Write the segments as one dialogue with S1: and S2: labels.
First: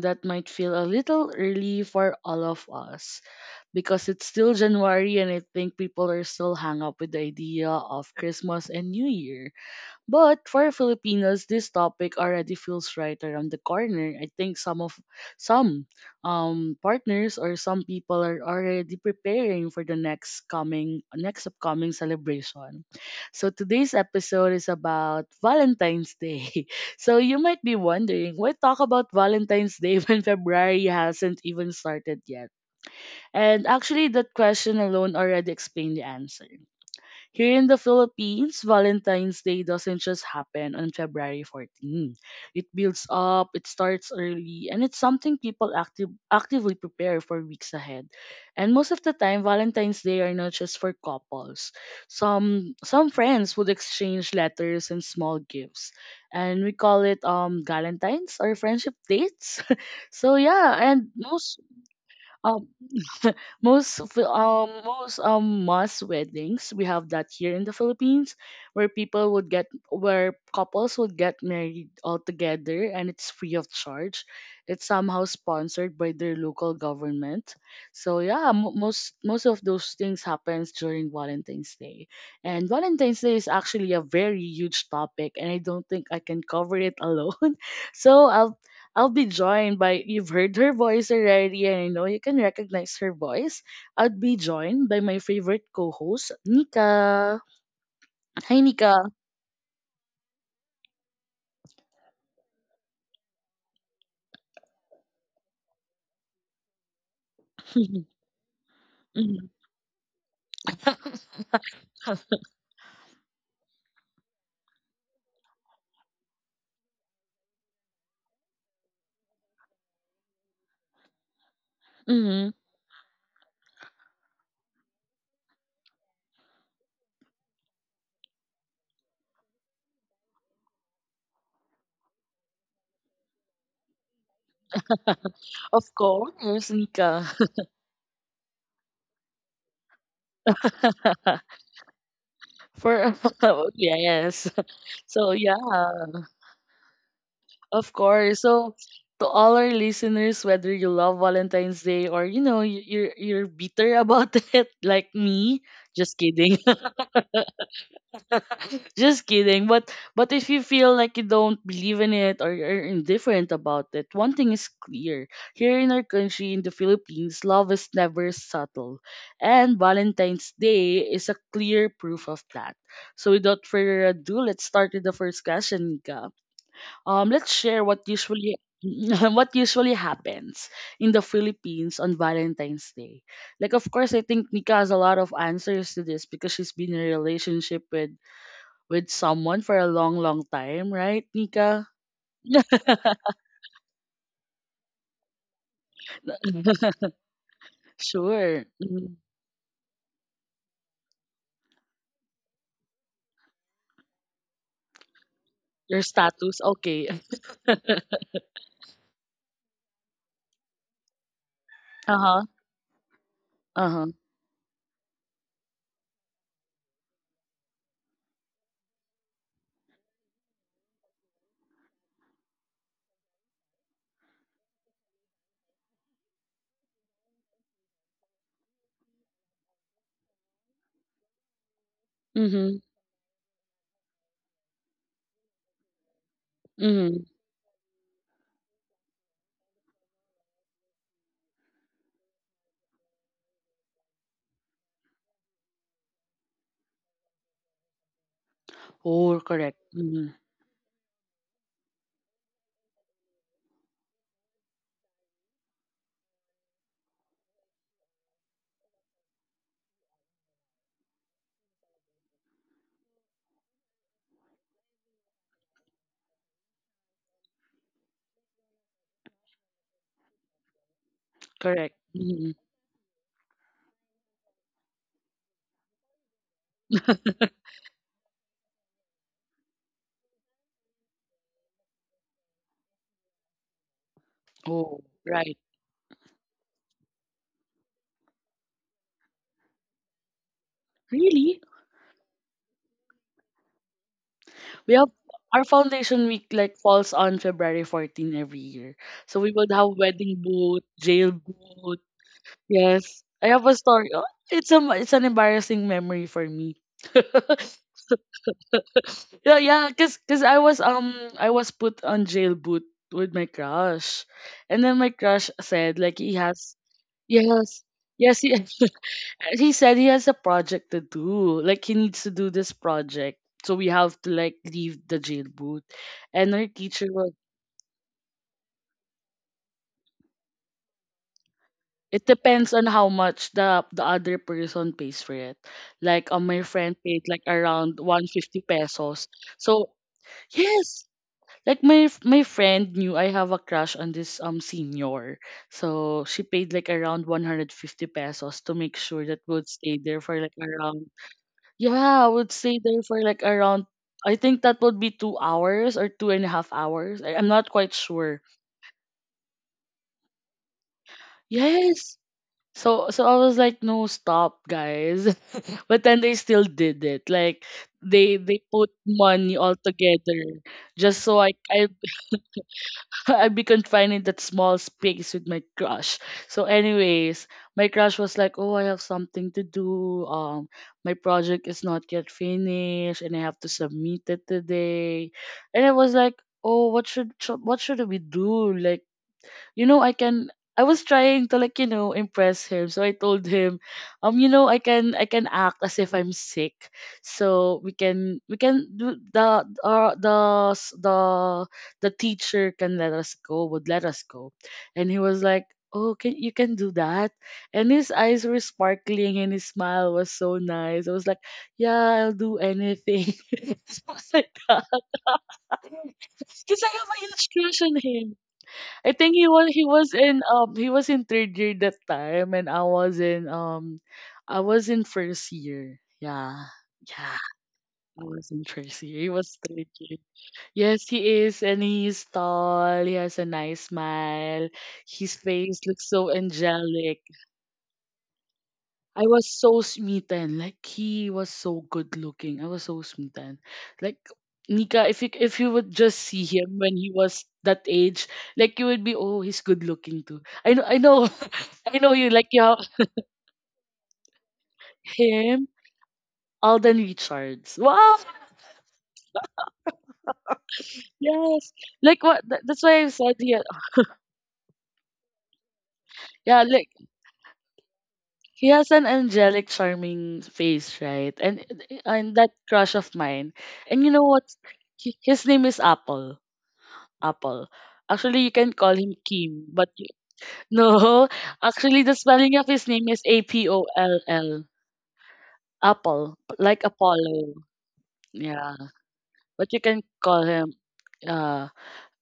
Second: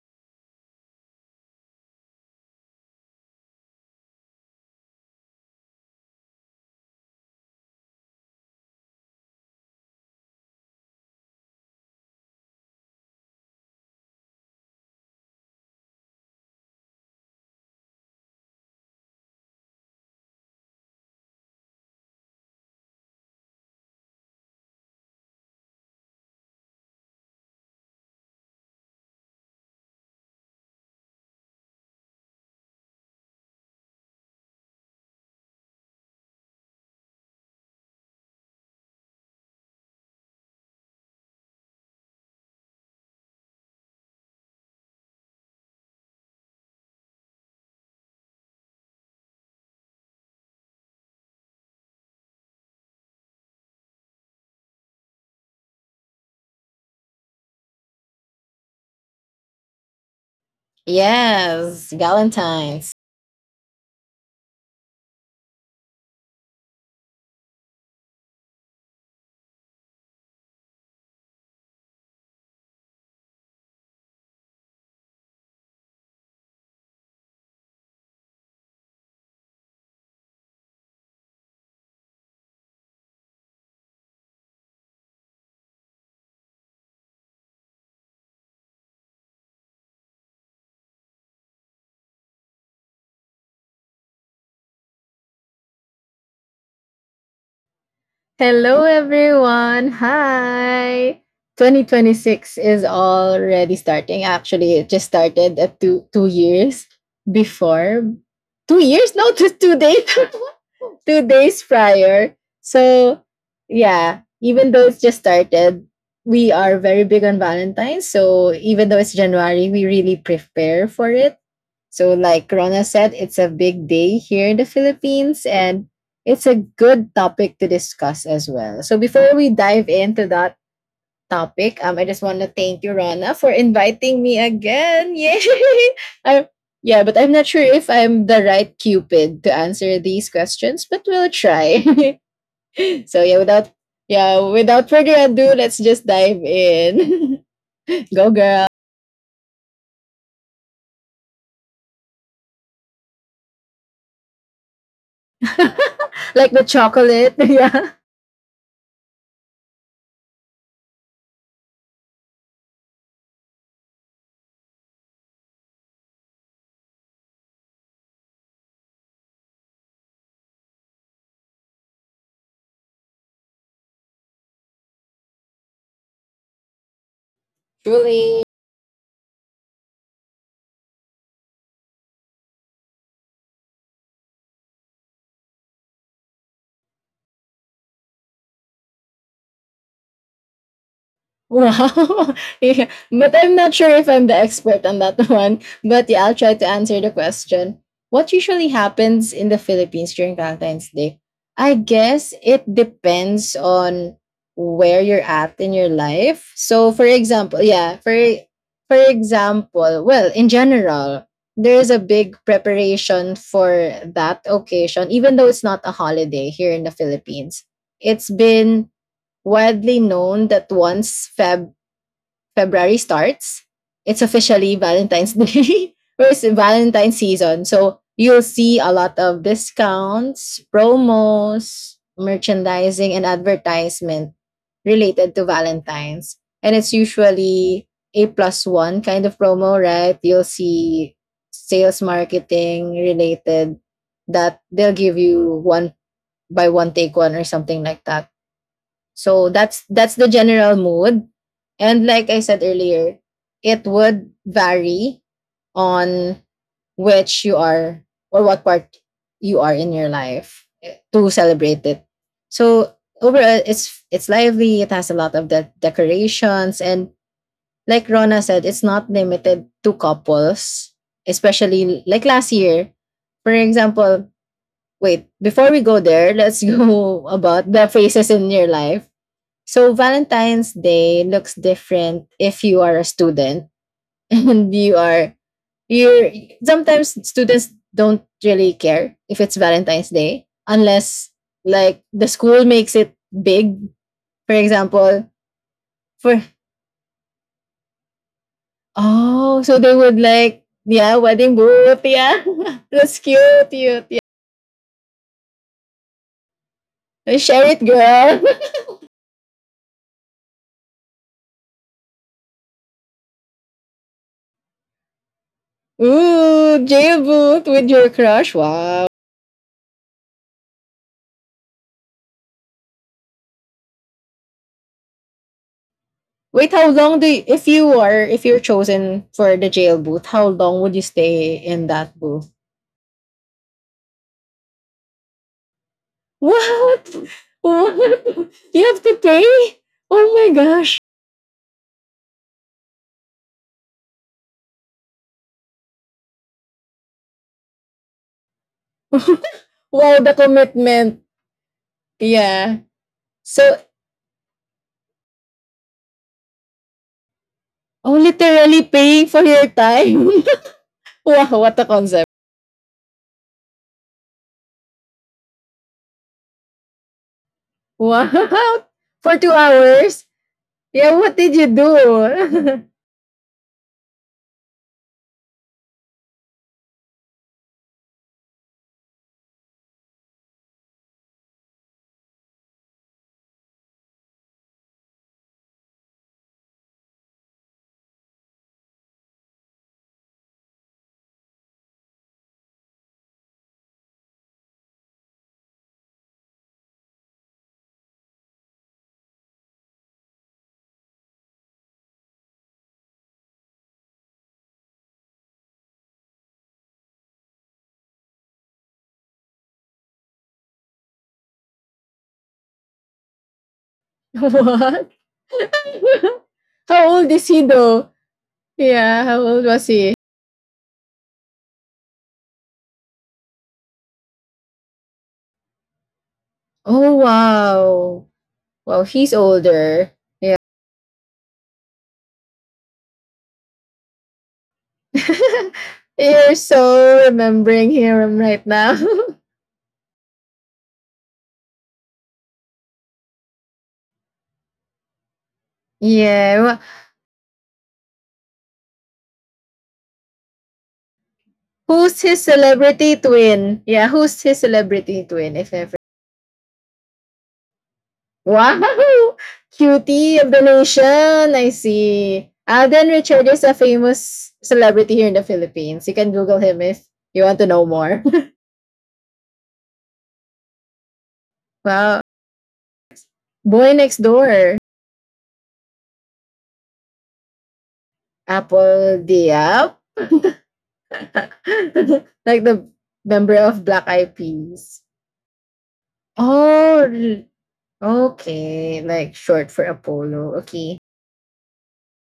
S1: that might feel a little early for all of us because it's still January and I think people are still hung up with the idea of Christmas and New Year. But for Filipinos, this topic already feels right around the corner. I think some partners or some people are already preparing for the next upcoming celebration. So today's episode is about Valentine's Day. So you might be wondering why talk about Valentine's Day when February hasn't even started yet. And actually, that question alone already explained the answer. Here in the Philippines, Valentine's Day doesn't just happen on February 14. It builds up, it starts early, and it's something people actively prepare for weeks ahead. And most of the time, Valentine's Day are not just for couples. Some friends would exchange letters and small gifts, and we call it Galentines or friendship dates. So yeah, and most
S2: Yes,
S1: um
S2: Valentine's.
S1: most of the- most mass weddings we have that here in the Philippines where people would get where couples would get married all together and it's free of charge. It's somehow sponsored by their local government. So yeah, most of those things happens during Valentine's Day. And Valentine's Day is actually a very huge topic and I don't think I can cover it alone. So I'll be joined by, you've heard her voice already, and I know you can recognize her voice. I'd be joined by my favorite co-host, Nika. Hi,
S2: Hello,
S1: Nika.
S2: everyone. Hi. 2026 is already starting. Actually, it just started at two years before. 2 years? No, just 2 days. 2 days prior. So yeah, even though it's just started, we are very big on Valentine's. So even though it's January, we really prepare for it. So like
S1: Hmm.
S2: Rona said, it's a big day here in the Philippines, and it's a good topic to discuss as well. So before we dive into that topic, I just want to thank you, Rona, for inviting me again. Yay!
S1: Of
S2: I
S1: course,
S2: Yeah, but I'm
S1: Nika.
S2: not sure if I'm the right Cupid to answer these questions, but we'll try.
S1: For
S2: So yeah,
S1: yes.
S2: without further
S1: So
S2: ado,
S1: yeah,
S2: let's just dive in.
S1: of
S2: Go
S1: course.
S2: girl.
S1: So to all our listeners, whether you love Valentine's Day or you know you're bitter about it, like me. Just
S2: Like
S1: kidding.
S2: the chocolate. Yeah.
S1: Just kidding. But if you feel like you don't believe in it or you're indifferent about it, one thing is clear. Here in our country, in the Philippines, love is never subtle. And Valentine's Day is a clear proof of that. So without further ado, let's start with the first question, Nika. Let's share what
S2: Truly.
S1: usually what usually happens in the Philippines on Valentine's Day. Like of course I think Nika has a lot of answers to this because she's been in a relationship with someone for a long, long time, right,
S2: Wow.
S1: Nika?
S2: Yeah. But I'm not sure if I'm the expert on that one. But yeah, I'll try to answer the question. What usually
S1: Sure. Mhm.
S2: happens in the Philippines during Valentine's Day? I guess it depends on where you're at in your
S1: Your
S2: life.
S1: status,
S2: So for
S1: okay.
S2: example, yeah, for for example, well, in general, there is a big
S1: Uh-huh.
S2: preparation for
S1: Uh-huh.
S2: that occasion even though it's not a holiday here in the Philippines. It's been widely known that once February starts, it's officially Valentine's Day or it's Valentine's season. So you'll see a lot of discounts, promos,
S1: Mm-hmm.
S2: merchandising, and advertisement related to Valentine's. And it's
S1: Mm-hmm.
S2: usually a plus one kind of promo, right? You'll see sales marketing related, that they'll give you one by one, take one, or something like that.
S1: Oh,
S2: So that's
S1: correct.
S2: that's the
S1: Mm-hmm.
S2: general mood. And like I said earlier, it would vary on which you are or what part you are in your life to celebrate it. So overall, it's lively, it has a lot of the decorations, and like Rona said, it's not limited to couples, especially
S1: Correct.
S2: like last
S1: Mm-hmm.
S2: year. For example, wait, before we go there, let's go about the phases in your life. So Valentine's Day looks different if you are a student and you
S1: Oh,
S2: are
S1: right.
S2: you're sometimes students don't really care if it's Valentine's Day unless
S1: Really?
S2: like the school makes it big. For
S1: We have
S2: example,
S1: our foundation
S2: for
S1: week like falls on February 14 every year. So we
S2: oh,
S1: would
S2: so they
S1: have
S2: would,
S1: wedding
S2: like,
S1: boot,
S2: yeah,
S1: jail
S2: wedding booth,
S1: boot.
S2: yeah. That's
S1: Yes. I
S2: cute,
S1: have a
S2: cute.
S1: story. Oh, it's an embarrassing memory for me.
S2: Yeah. Share it, girl.
S1: Yeah, yeah, cause I was put on jail boot with my crush, and then my crush said like he
S2: Ooh,
S1: has
S2: jail booth with
S1: yes,
S2: your
S1: yes,
S2: crush.
S1: he
S2: Wow.
S1: he said he has a project to do, like he needs to do this project, so we have to like leave the jail boot, and
S2: Wait,
S1: our
S2: how long
S1: teacher was,
S2: if you're chosen for the jail booth, how long would you stay in that
S1: it
S2: booth?
S1: depends on how much the other person pays for it. Like my friend
S2: What?
S1: paid like around one hundred
S2: What?
S1: fifty
S2: You have to
S1: pesos.
S2: pay?
S1: So
S2: Oh my gosh.
S1: yes, like my friend knew I have a crush on this senior. So she paid like around 150 pesos to make sure that would stay
S2: Wow,
S1: there
S2: the
S1: for like around,
S2: commitment.
S1: yeah, I would
S2: Yeah.
S1: stay there for like
S2: So,
S1: around, I think that would be 2 hours or two and a half hours. I'm not quite
S2: oh,
S1: sure.
S2: literally paying for your time. Wow, what a concept.
S1: Yes. So I was like, no, stop, guys. But then they still did it. Like
S2: Wow.
S1: they put
S2: For two
S1: money all
S2: hours?
S1: together
S2: Yeah,
S1: just
S2: what
S1: so
S2: did you
S1: I
S2: do?
S1: I'd be confined in that small space with my crush. So, anyways, my crush was like, "Oh, I have something to do. My project is not yet finished, and I have to submit it today." And I was like, "Oh, what should we do? Like, you know, I can I was trying to like, impress him. So I told him, I can act as if I'm sick. So we can do the s- the teacher can let us go, would let us go." And he was like, "Oh, can you can do that?" And his eyes were sparkling and his smile was so nice. I was like, "Yeah, I'll do anything." It was like that.
S2: What?
S1: Because I
S2: How
S1: have
S2: old
S1: a
S2: is
S1: huge
S2: he
S1: crush on
S2: though?
S1: him. I
S2: Yeah, how
S1: think
S2: old was he?
S1: he was in third year that time and I was in, first year. Yeah.
S2: Oh,
S1: Yeah.
S2: wow.
S1: I was in
S2: Well,
S1: first year.
S2: he's
S1: He was third
S2: older.
S1: year. Yes, he is, and he's tall. He has a nice smile. His face looks so
S2: You're so
S1: angelic.
S2: remembering him right now.
S1: I was so smitten. Like he was so good looking. I was so smitten. Like, Nika, if you would just see
S2: Yeah.
S1: him when he was that age, like you would be, "Oh, he's good looking too." I know, I know,
S2: Who's
S1: you
S2: his
S1: like, you have
S2: celebrity twin? Yeah, who's his celebrity twin,
S1: him,
S2: if ever?
S1: Alden Richards. Wow,
S2: Wow! Cutie Revelation! I
S1: yes. Like what?
S2: see.
S1: That's why
S2: Alden
S1: I said,
S2: Richard is
S1: yeah,
S2: a famous celebrity here in the Philippines. You can Google
S1: yeah.
S2: him
S1: Like
S2: if you want to know more.
S1: he has an angelic, charming face, right? And
S2: Wow.
S1: and that crush of mine.
S2: Boy
S1: And you
S2: Next
S1: know what?
S2: Door.
S1: His name is Apple. Apple. Actually, you can call him
S2: Apple
S1: Kim, but
S2: Diab.
S1: no, actually, the spelling
S2: Like
S1: of
S2: the
S1: his name is A
S2: member
S1: P
S2: of
S1: O
S2: Black
S1: L
S2: Eyed
S1: L,
S2: Peas.
S1: Apple, like
S2: Oh,
S1: Apollo. Yeah,
S2: okay. Like short
S1: but you
S2: for
S1: can call
S2: Apollo.
S1: him
S2: Okay.
S1: uh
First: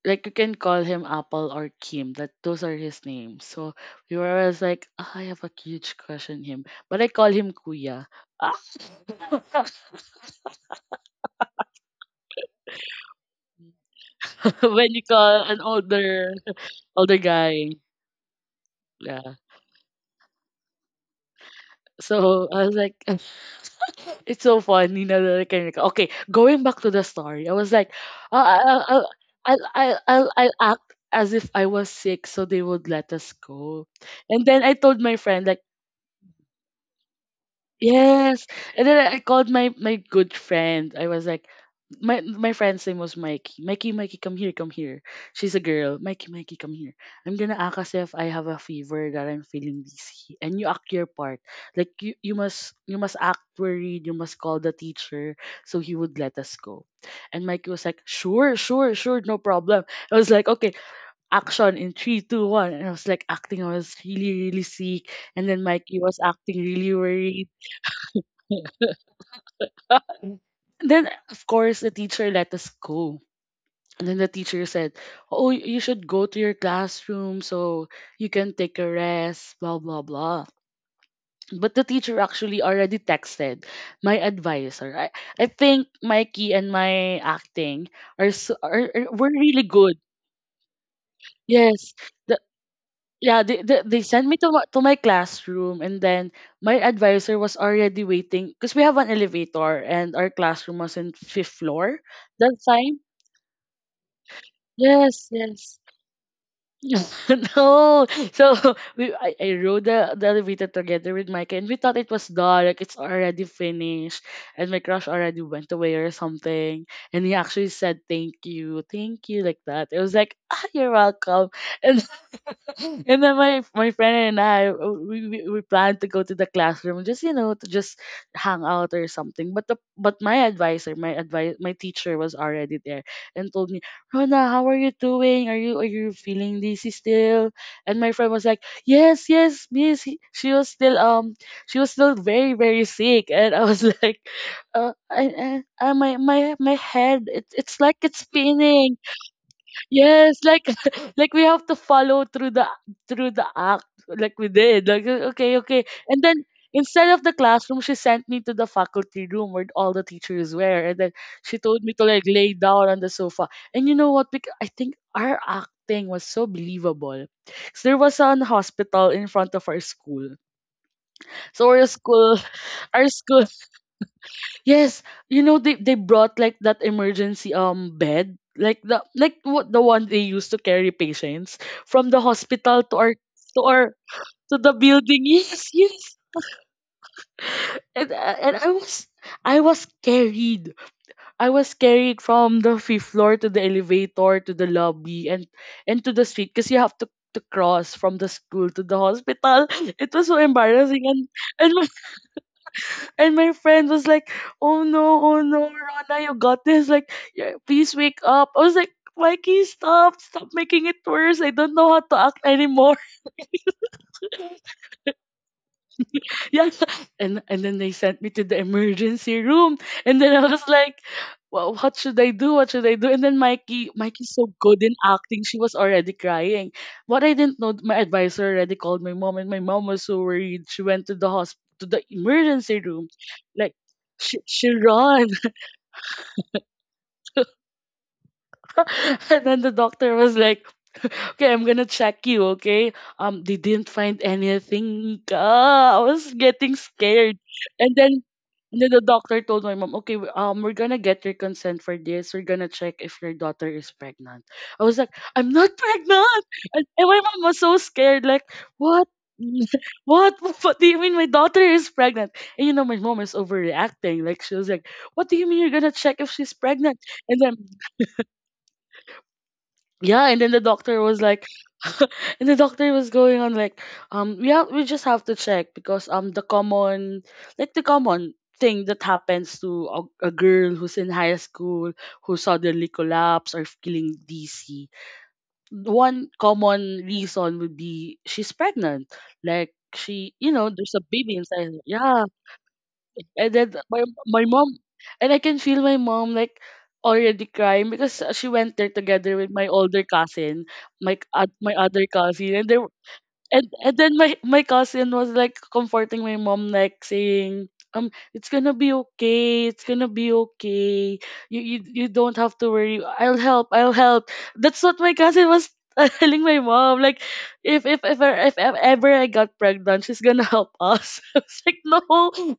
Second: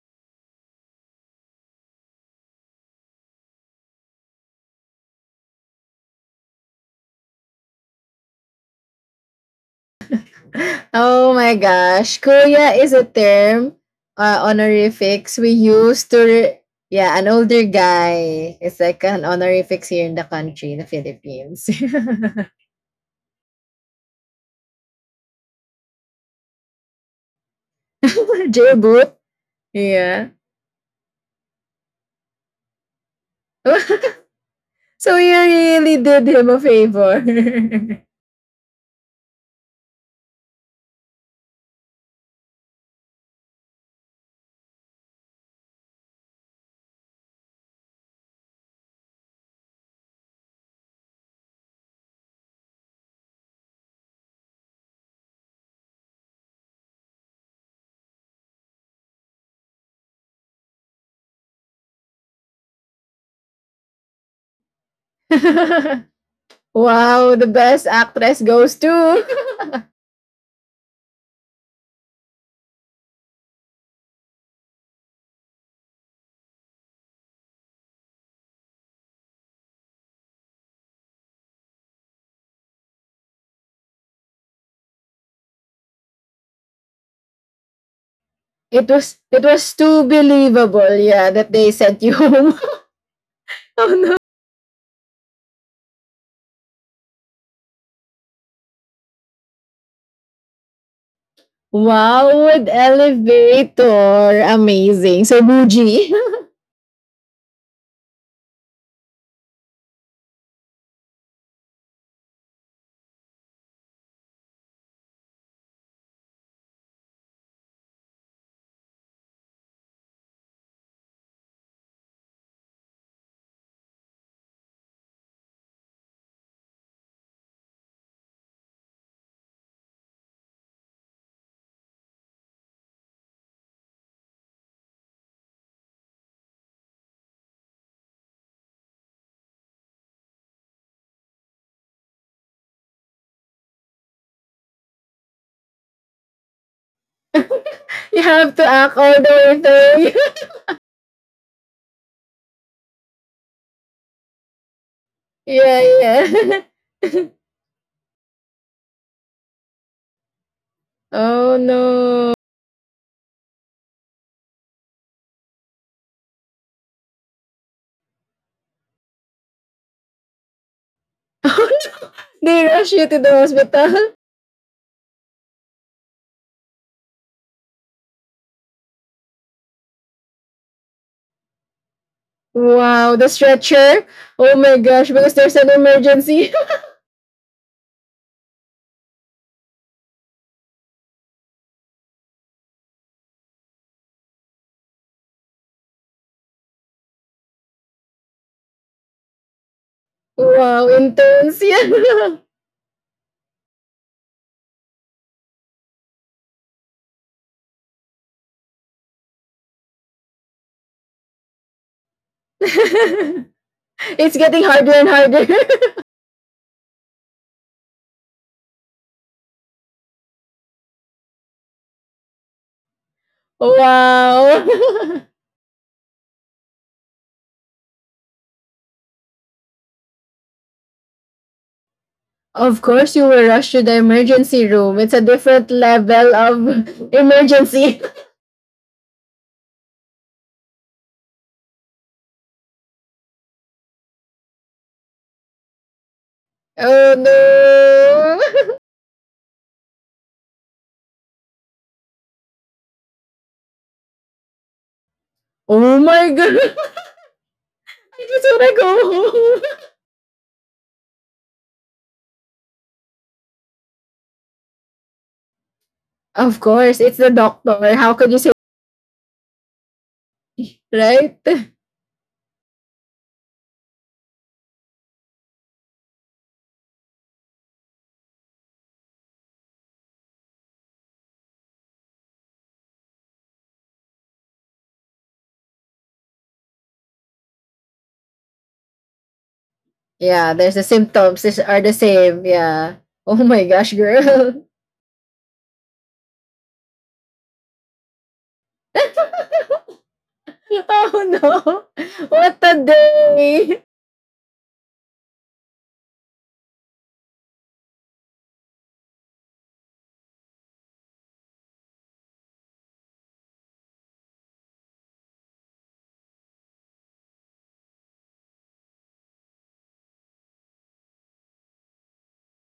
S1: like you can call him Apple or Kim. That those are his names. So we were always like, "Ah, I have a huge crush on him, but I call him Kuya. Ah,"
S2: Oh my gosh. Kuya is a term,
S1: when you
S2: honorifics
S1: call
S2: we
S1: an
S2: use to,
S1: older older
S2: an older
S1: guy,
S2: guy. It's like an
S1: yeah.
S2: honorifics here in the country, in the Philippines.
S1: So I was like. It's so funny now that I can recall. Okay, going back to the story, I was like, "Uh, I'll, I'll,
S2: J-Boot.
S1: I'll, I'll,
S2: Yeah.
S1: I'll, I'll act as if I was sick so they would let us go." And then I told
S2: So
S1: my
S2: you
S1: friend, like,
S2: really did him a favor.
S1: yes. And then I called my good friend. I was like, my friend's name was Mikey. Mikey, Mikey, come here, come here. She's a girl. Mikey, Mikey, come here. I'm gonna act as if I have a fever, that I'm feeling dizzy, and you act your part. Like you must act worried. You must call the teacher so he would let us go. And Mikey was like, "Sure, sure, sure, no problem." I was like, "Okay, action in three, two, one." And I was like acting. I was really really sick, and then Mikey was acting really
S2: Wow, the
S1: worried.
S2: best actress goes to.
S1: And then, of course, the teacher let us go. And then the teacher said, "Oh, you should go to your classroom so you can take a rest, blah, blah, blah." But the teacher actually already texted my advisor. I think Mikey and my acting are, so,
S2: It
S1: are
S2: was
S1: were
S2: it
S1: really
S2: was
S1: good.
S2: too believable, yeah, that they
S1: Yes.
S2: sent you
S1: The,
S2: home.
S1: yeah, they, they,
S2: Oh
S1: they
S2: no.
S1: sent me to my classroom, and then my advisor was already waiting because we have an elevator, and our classroom was in fifth floor
S2: Wow,
S1: that
S2: with
S1: time.
S2: elevator. Amazing.
S1: Yes,
S2: So
S1: yes.
S2: bougie.
S1: No. So I rode the elevator together with Micah and we thought it was dark, it's already finished. And my crush already went away or something. And he actually said thank you like that. It was like, "Ah, you're welcome." And and then my friend and I, we planned to go to the classroom just to just hang out or something, but the but my advisor my advice my teacher was already there and told me, "Rona, how are you doing? Are you feeling dizzy still?" And my friend was like, "Yes, yes, miss, she was still very very sick." And I was like, I my my my head, it's like
S2: You
S1: it's
S2: have to act
S1: spinning.
S2: all the way through.
S1: Yes, like like we have to follow through the act like we did. Like okay,
S2: Yeah,
S1: okay. And then
S2: yeah.
S1: instead of the classroom, she sent me to the faculty room where all the teachers were. And then
S2: Oh
S1: she told me to like
S2: no.
S1: lay down on the sofa. And you know what? Because I think our acting was so believable. So there was an hospital in front of our school. So
S2: Oh,
S1: our
S2: no.
S1: school
S2: They rush you
S1: our
S2: to the
S1: school,
S2: hospital.
S1: yes, you know they brought like that emergency bed, like the, like what the one they used to carry patients from the hospital to our,
S2: Wow, the
S1: to our
S2: stretcher. Oh
S1: to the
S2: my gosh,
S1: building.
S2: because there's an
S1: Yes, yes.
S2: emergency.
S1: And uh, and I was carried. I was carried from the fifth floor to the elevator to the lobby and to the street because you have to cross from the school to the hospital. It was so
S2: Wow,
S1: embarrassing
S2: intense.
S1: and
S2: Yeah.
S1: And my friend was like, "Oh no, oh no, Rana, you got this. Like, yeah, please wake up." I was like, "Mikey, stop making it worse. I don't know how to act anymore."
S2: It's getting harder and harder.
S1: Yeah, and then they sent me to the emergency room, and then I was like, "Well, what should I do? What should I do?" And then Mikey's so
S2: Wow.
S1: good in acting. She was already crying. What I didn't know, my advisor already called my mom, and my mom was so worried. She went to the hospital, to the
S2: Of
S1: emergency
S2: course,
S1: room,
S2: you were rushed
S1: like.
S2: to the
S1: She,
S2: emergency
S1: she
S2: room. It's a
S1: ran.
S2: different level of emergency.
S1: And then the doctor was like, "Okay, I'm gonna check you, okay?" They didn't find anything. Ah, I was getting
S2: Oh
S1: scared. And then
S2: no!
S1: and then the doctor told my mom, "Okay, we're gonna get your consent for this. We're gonna check if your daughter is pregnant." I was like, "I'm not
S2: Oh my
S1: pregnant."
S2: god!
S1: And my mom was so
S2: I
S1: scared,
S2: just
S1: like,
S2: wanna
S1: "What?
S2: go home.
S1: What? What do you mean my daughter is pregnant? And you know, my mom is overreacting." Like, she was like, "What do you mean you're gonna check if
S2: Of
S1: she's
S2: course,
S1: pregnant?"
S2: it's the
S1: And then,
S2: doctor. How could you say,
S1: yeah, and then the doctor was
S2: right?
S1: like, and the doctor was going on like, yeah, we just have to check because the common, like the common thing that happens to a girl who's in high school who suddenly collapse or feeling dizzy, one common reason would be she's pregnant, like, she,
S2: Yeah,
S1: you
S2: there's
S1: know,
S2: the
S1: there's a
S2: symptoms.
S1: baby
S2: These
S1: inside
S2: are
S1: her.
S2: the
S1: Yeah.
S2: same. Yeah. Oh
S1: And
S2: my
S1: then
S2: gosh,
S1: my
S2: girl.
S1: mom, and I can feel my mom like already crying because she went there together with my older cousin, my
S2: Oh
S1: my
S2: no!
S1: other
S2: What
S1: cousin, and
S2: a
S1: there
S2: day!
S1: and then my cousin was like comforting my mom, like saying, "It's gonna be okay. It's gonna be okay. You don't have to worry. I'll help. I'll help." That's what my cousin was telling my mom. Like, if ever I got pregnant, she's gonna help us. I was like, "No,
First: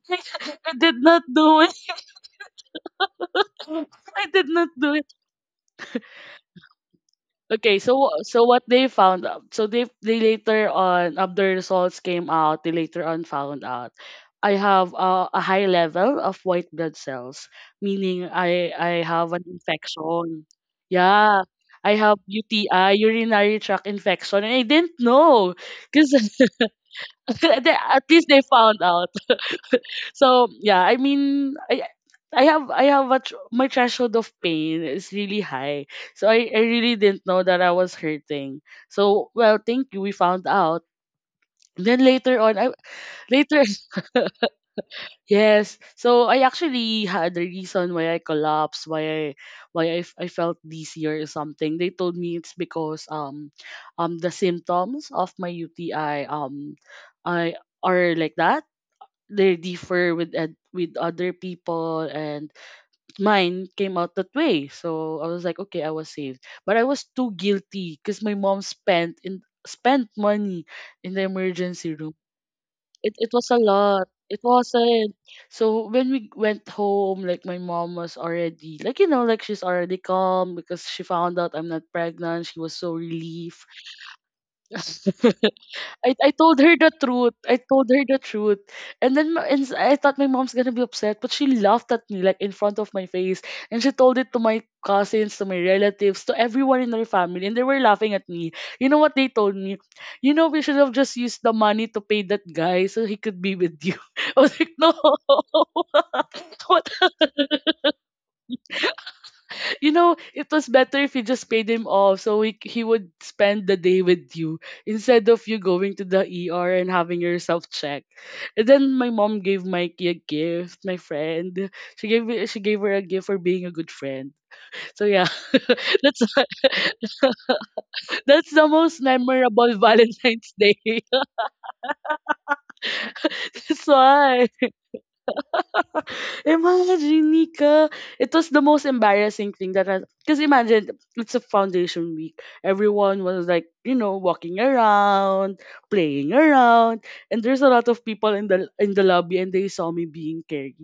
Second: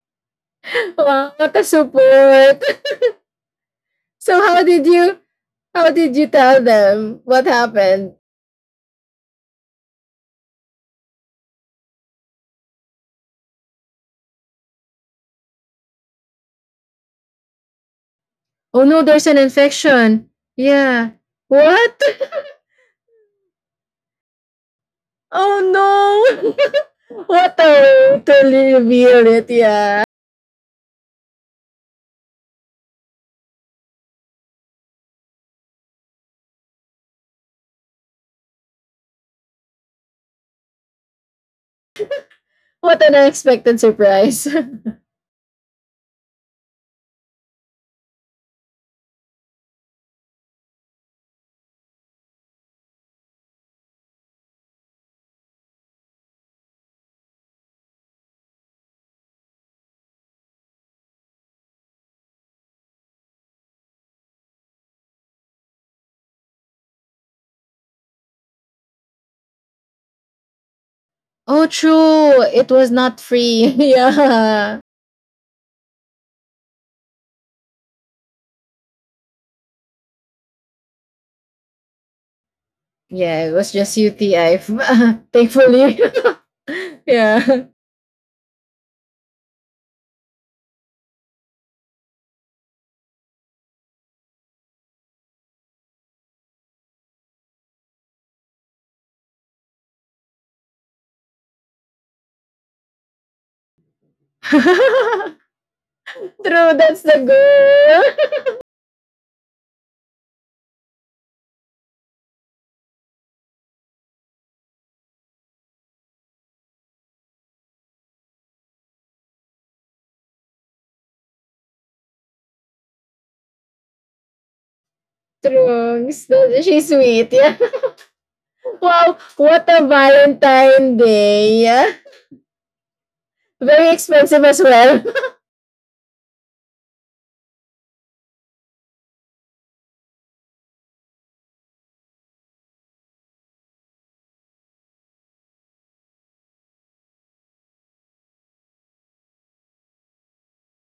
S1: I did not
S2: Wow, what
S1: do
S2: a
S1: it."
S2: support!
S1: I
S2: So
S1: did
S2: how
S1: not
S2: did
S1: do it.
S2: you? How did you tell them what
S1: Okay, so
S2: happened?
S1: what they found out. So they later on, after the results came out, they later on found out I have a high level of white blood cells, meaning I
S2: Oh
S1: I
S2: no, there's
S1: have
S2: an
S1: an
S2: infection.
S1: infection.
S2: Yeah.
S1: Yeah. I
S2: What?
S1: have UTI, urinary tract infection, and I didn't know
S2: Oh
S1: because
S2: no. What a
S1: at least they
S2: way to
S1: found out.
S2: reveal it. Yeah.
S1: So yeah, I have I have a my threshold of pain is really high, so I really didn't know that I was hurting. So, well, thank you. We found out. Then later on, I
S2: What an
S1: later
S2: unexpected surprise.
S1: yes. So I actually had a reason why I collapsed, why I felt dizzier or something. They told me it's because um the symptoms of my UTI, I are like that. They differ with with other people, and mine came out that way. So I was like, "Okay, I was saved." But I was too guilty because my mom spent in spent money in the
S2: Oh,
S1: emergency room.
S2: true. It was
S1: It
S2: not
S1: was a
S2: free.
S1: lot. It
S2: Yeah.
S1: wasn't. So when we went home, like, my mom was already like, you know, like, she's already calm because she found out I'm not pregnant. She was so
S2: Yeah, it
S1: relieved.
S2: was just UTI. Thankfully.
S1: I told her the truth. I
S2: Yeah.
S1: told her the truth. And then my- and I thought my mom's gonna be upset, but she laughed at me, like, in front of my face. And she told it to my cousins, to my relatives, to everyone in her family, and they were laughing at me. You know what they told me? "You know, we should have just used the money to pay that guy so he could be with you." I was like, "No."
S2: True,
S1: What?
S2: that's the girl.
S1: You know, it was better if you just paid him off so he would spend the day with you instead of you going to the ER and having yourself checked. And then my mom gave Mikey a gift, my friend. She gave her a gift for being a good friend. So yeah,
S2: True.
S1: that's
S2: So, she's sweet. Yeah.
S1: that's the most
S2: Wow, what
S1: memorable
S2: a
S1: Valentine's Day.
S2: Valentine Day. Yeah.
S1: That's
S2: Very expensive
S1: why.
S2: as well.
S1: Imagine, Nika. It was the most embarrassing thing that I. Because imagine, it's a foundation week. Everyone was like, you know, walking around, playing around, and there's a lot of people in the lobby, and they saw me being carried.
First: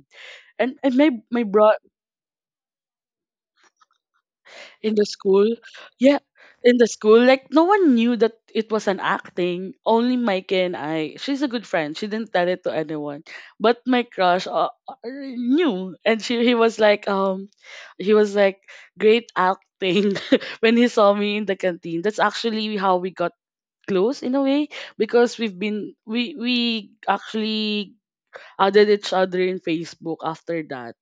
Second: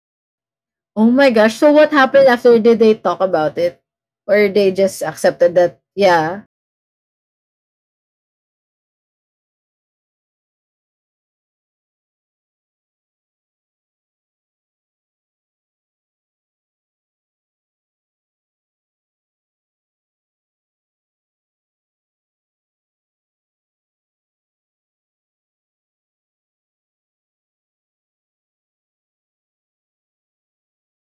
S1: And
S2: Oh
S1: my
S2: my
S1: my
S2: gosh.
S1: bro
S2: So what happened after, did they talk about it? Or they
S1: in
S2: just
S1: the school.
S2: accepted that,
S1: Yeah,
S2: yeah.
S1: in the school, like, no one knew that it was an acting. Only Mike and I. She's a good friend. She didn't tell it to anyone, but my crush knew, and she he was like, he was like "Great acting," when he saw me in the canteen. That's actually how we got close in a way because we've been we actually added each other in Facebook after that.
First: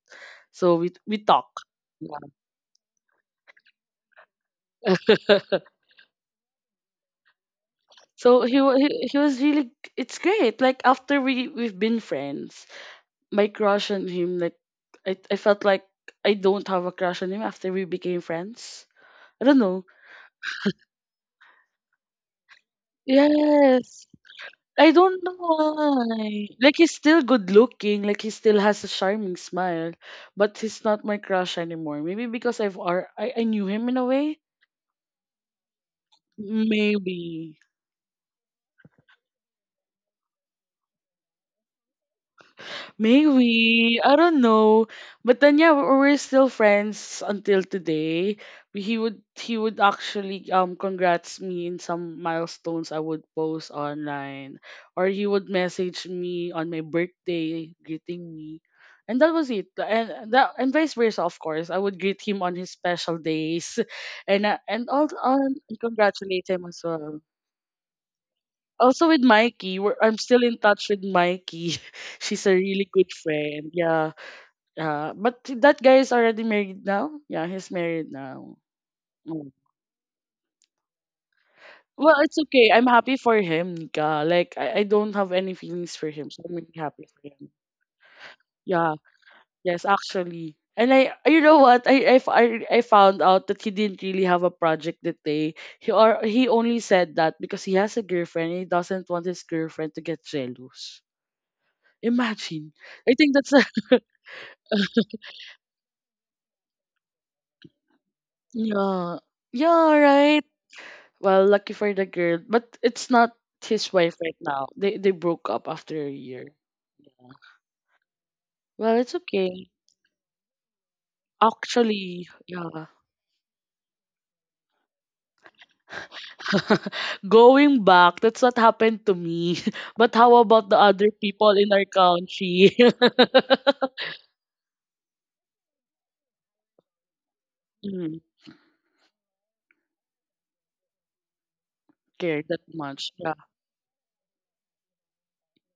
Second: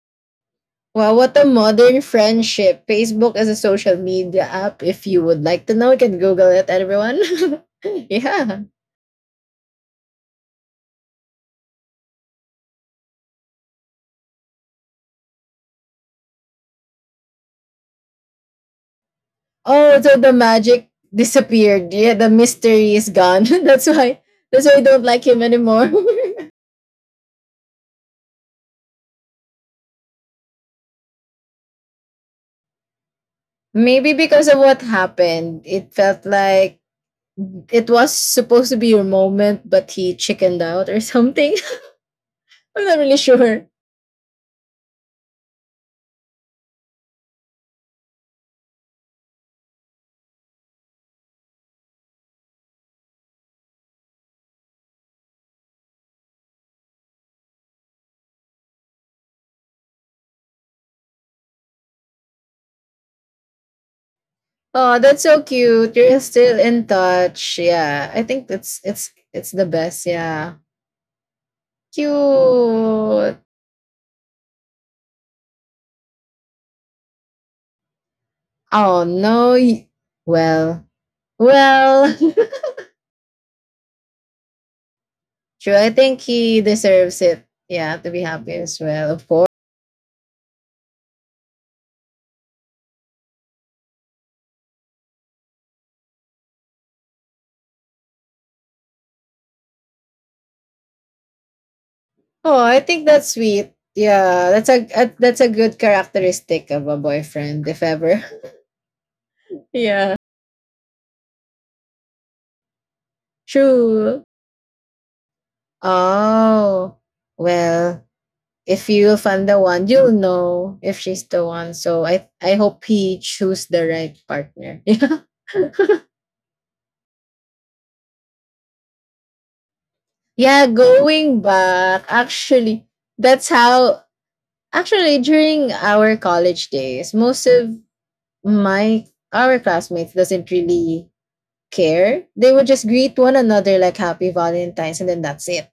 S1: So
S2: Wow,
S1: we
S2: what a
S1: talk.
S2: modern
S1: Yeah.
S2: friendship. Facebook is a social media app. If you would like to know, you can Google it, everyone.
S1: So he,
S2: Yeah.
S1: wa- he was really, it's great. Like, after we've been friends, my crush on him, like, I felt like I don't have a crush on him after we became friends. I don't know.
S2: Oh, so the magic disappeared. Yeah, the mystery is gone.
S1: Yes.
S2: That's why I
S1: I
S2: don't
S1: don't
S2: like
S1: know
S2: him anymore.
S1: why. Like, he's still good looking, like, he still has a charming smile, but he's not my crush anymore. Maybe because I knew him in a
S2: Maybe
S1: way.
S2: because of what happened. It felt like
S1: Maybe.
S2: it was supposed to be your moment, but he chickened out or something. I'm not really sure.
S1: Maybe. I don't know. But then, yeah, we're still friends until today. He would actually congrats me in some milestones I would post online. Or he would message me on my birthday greeting me. And that was it. And that, and vice versa, of course. I would greet him on his special days and
S2: Oh,
S1: all,
S2: that's so
S1: and
S2: cute. You're
S1: congratulate
S2: still
S1: him as
S2: in
S1: well.
S2: touch. Yeah. I think that's
S1: Also with
S2: it's the
S1: Mikey,
S2: best.
S1: I'm still in
S2: Yeah.
S1: touch with Mikey. She's a
S2: Cute.
S1: really good friend. Yeah. Yeah, but that guy is already married now. Yeah, he's married now.
S2: Oh
S1: Mm.
S2: no. Well. Well.
S1: Well, it's okay. I'm happy for him, Nika. Like, I don't have any
S2: True. I
S1: feelings for
S2: think
S1: him, so I'm
S2: he
S1: really happy
S2: deserves
S1: for
S2: it.
S1: him.
S2: Yeah, to be happy as
S1: Yeah.
S2: well, of course.
S1: Yes, actually. And I, you know what? I found out that he didn't really have a project that day. He only said that because he has a girlfriend, and he doesn't want his girlfriend to get jealous.
S2: Oh,
S1: Imagine.
S2: I think
S1: I
S2: that's
S1: think that's a
S2: sweet. Yeah, that's a good characteristic of a boyfriend, if ever.
S1: yeah, yeah,
S2: Yeah.
S1: right. Well, lucky for the girl, but it's not his wife
S2: True.
S1: right now. They broke up after a year.
S2: Oh.
S1: Yeah.
S2: Well, if
S1: Well, it's
S2: you'll find the
S1: okay.
S2: one, you'll know if she's the one. So
S1: Actually,
S2: I hope
S1: yeah.
S2: he choose the right partner. Yeah,
S1: Going back, that's what happened to me. But how about
S2: yeah,
S1: the other
S2: going
S1: people in our
S2: back,
S1: country?
S2: actually, that's how, actually during our college days, most of
S1: Mm,
S2: my our classmates doesn't really care.
S1: care
S2: They
S1: that
S2: would just
S1: much.
S2: greet
S1: Yeah.
S2: one another like happy Valentine's and then that's it.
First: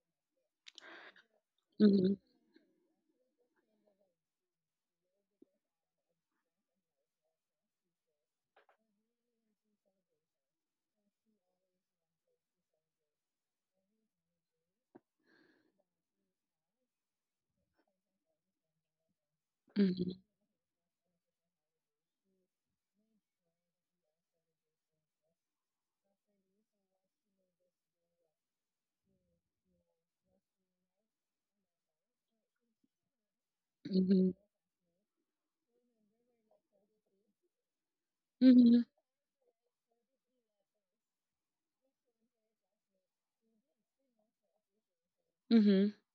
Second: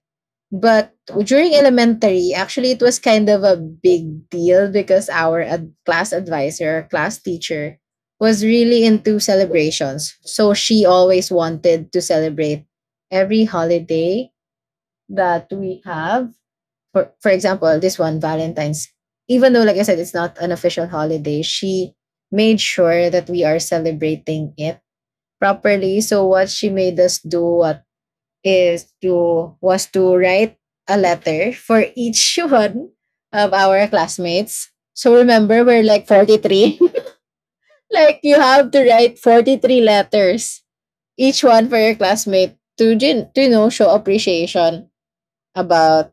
S2: But during
S1: Mm-hmm,
S2: elementary, actually, it was kind of a big deal because our class advisor, class teacher, was really into celebrations. So she always wanted to celebrate every holiday that we have. For example, this one, Valentine's. Even though, like I said, it's
S1: mm-hmm,
S2: not an official holiday, she made sure that we are celebrating it properly. So, what she made us do at is to was to write a letter for each one of our classmates. So remember, we're like 43. Like you have
S1: mm-hmm,
S2: to write 43 letters, each one for your classmate to, show appreciation
S1: mm-hmm,
S2: about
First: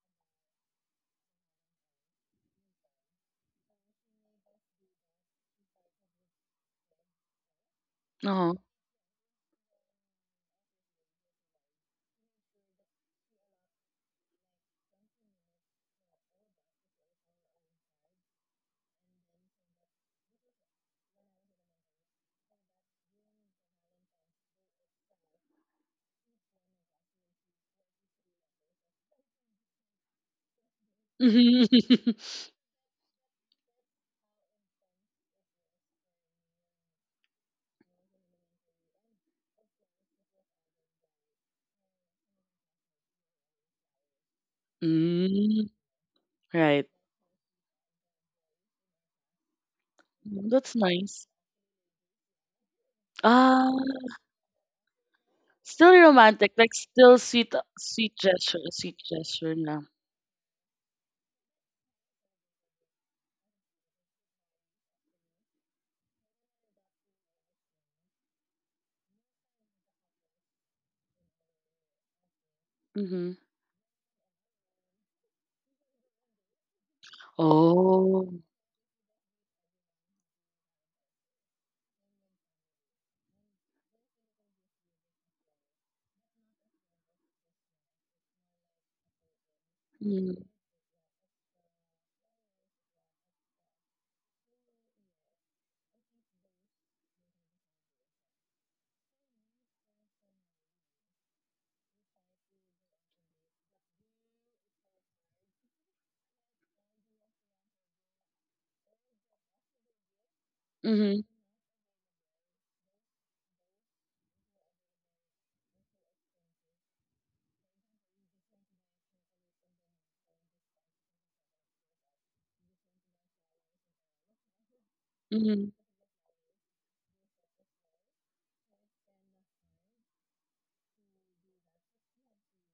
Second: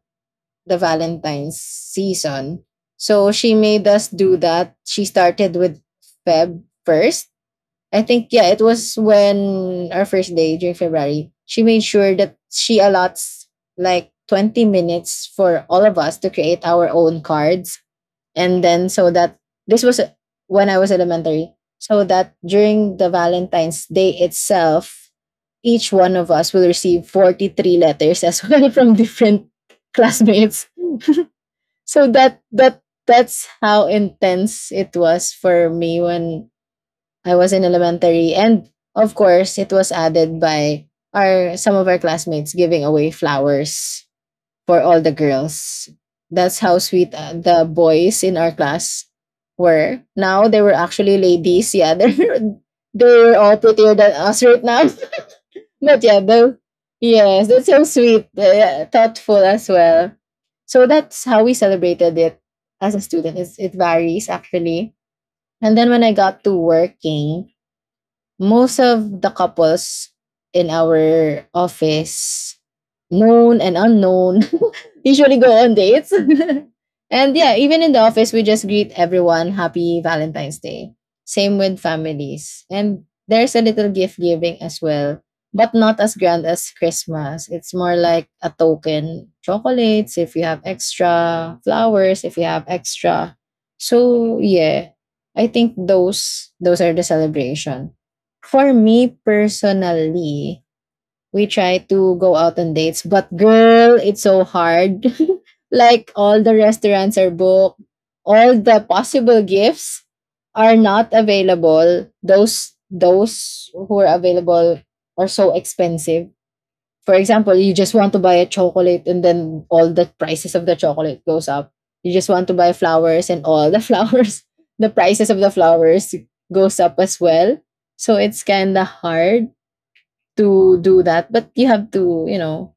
S2: the Valentine's season. So she made us do that. She started with February 1st, I think,
S1: uh
S2: yeah,
S1: huh.
S2: it was when our first day during February. She made sure that she allots like 20 minutes for all of us to create our own cards. And then so that this was when I was elementary. So that during the Valentine's Day itself, each one of us will receive 43 letters as well from different classmates.
S1: Hmm.
S2: So that's how intense it was for me when I was in elementary. And of course, it was added by our some of our classmates giving away flowers for all the
S1: Mm,
S2: girls. That's how
S1: right.
S2: sweet the boys in our class were. Now
S1: Mm,
S2: they were
S1: that's
S2: actually
S1: nice.
S2: ladies. Yeah, they're all
S1: Ah,
S2: prettier than us right now.
S1: still
S2: But yeah,
S1: romantic,
S2: though,
S1: like, still
S2: yes, that's so sweet, yeah,
S1: sweet
S2: thoughtful
S1: gesture
S2: as
S1: na.
S2: well. So that's how we celebrated it as a student. It varies actually. And then when I got to working, most of the couples in our office,
S1: Mhm.
S2: known and unknown, usually go on dates. And yeah, even in the office,
S1: Oh.
S2: we just greet everyone happy Valentine's Day. Same with families. And there's a little gift giving as well, but not as grand as Christmas. It's more like a token chocolates if you
S1: Mhm.
S2: have extra, flowers if you have extra. So yeah, I think those are the celebration. For me personally, we try to go out on dates, but girl, it's so hard. Like all the restaurants are booked, all the possible gifts are not
S1: Mhm.
S2: available. Those who are available are so expensive. For example, you just want to buy a chocolate and then all the prices of the chocolate goes up. You just want to buy flowers and all the flowers, the prices of the
S1: Mhm.
S2: flowers goes up as well. So it's kind of hard to do that, but you have to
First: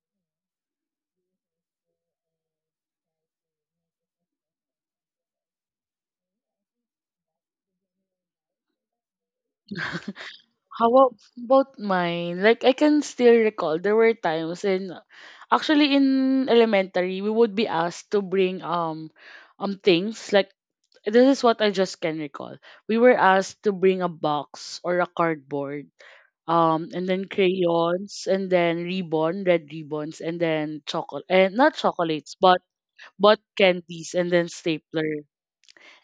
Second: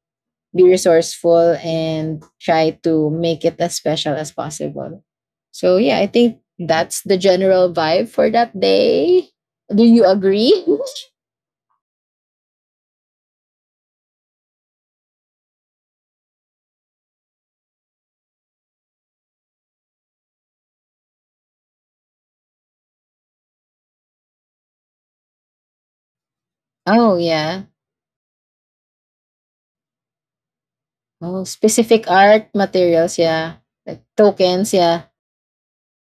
S2: be resourceful and try to make it as special as possible. So yeah, I think that's the general vibe for that day. Do you agree?
S1: About mine? Like, I can still recall there were times in, actually, in elementary, we would be asked to bring um things like, this is what I just can recall. We were asked to bring a box or a cardboard, and
S2: Oh
S1: then
S2: yeah.
S1: crayons, and then ribbon, red ribbons, and then chocolate,
S2: Oh,
S1: and not
S2: specific
S1: chocolates,
S2: art
S1: but
S2: materials,
S1: bought
S2: yeah. Like
S1: candies, and then
S2: tokens, yeah.
S1: stapler.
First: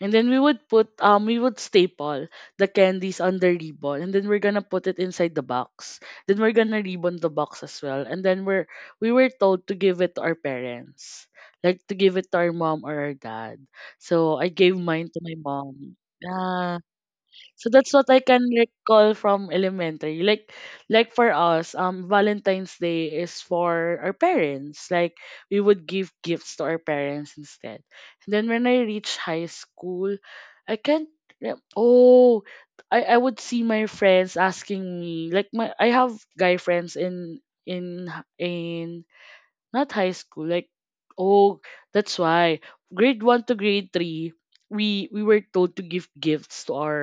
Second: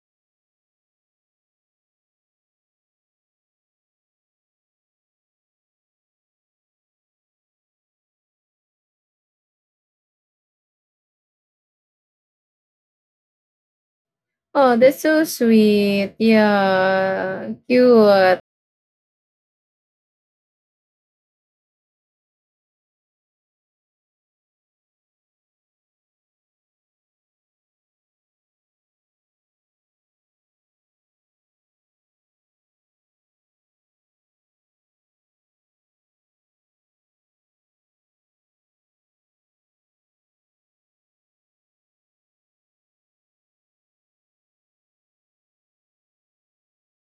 S1: And then we would staple the candies on the ribbon, and then we're gonna put it inside the box. Then we're gonna ribbon the box as well. And then we were told to give it to our parents. Like, to give it to our mom or our dad. So I
S2: Oh,
S1: gave
S2: that's
S1: mine to
S2: so
S1: my mom.
S2: sweet.
S1: Yeah.
S2: Yeah,
S1: So that's what I
S2: cute.
S1: can recall from elementary. Like, for us, Valentine's Day is for our parents. Like, we would give gifts to our parents instead. And then when I reach high school, I can't re- oh I would see my friends asking me like, my I have guy friends in in h- in not high school, like, oh that's why, grade 1 to grade 3, we were told to give gifts to our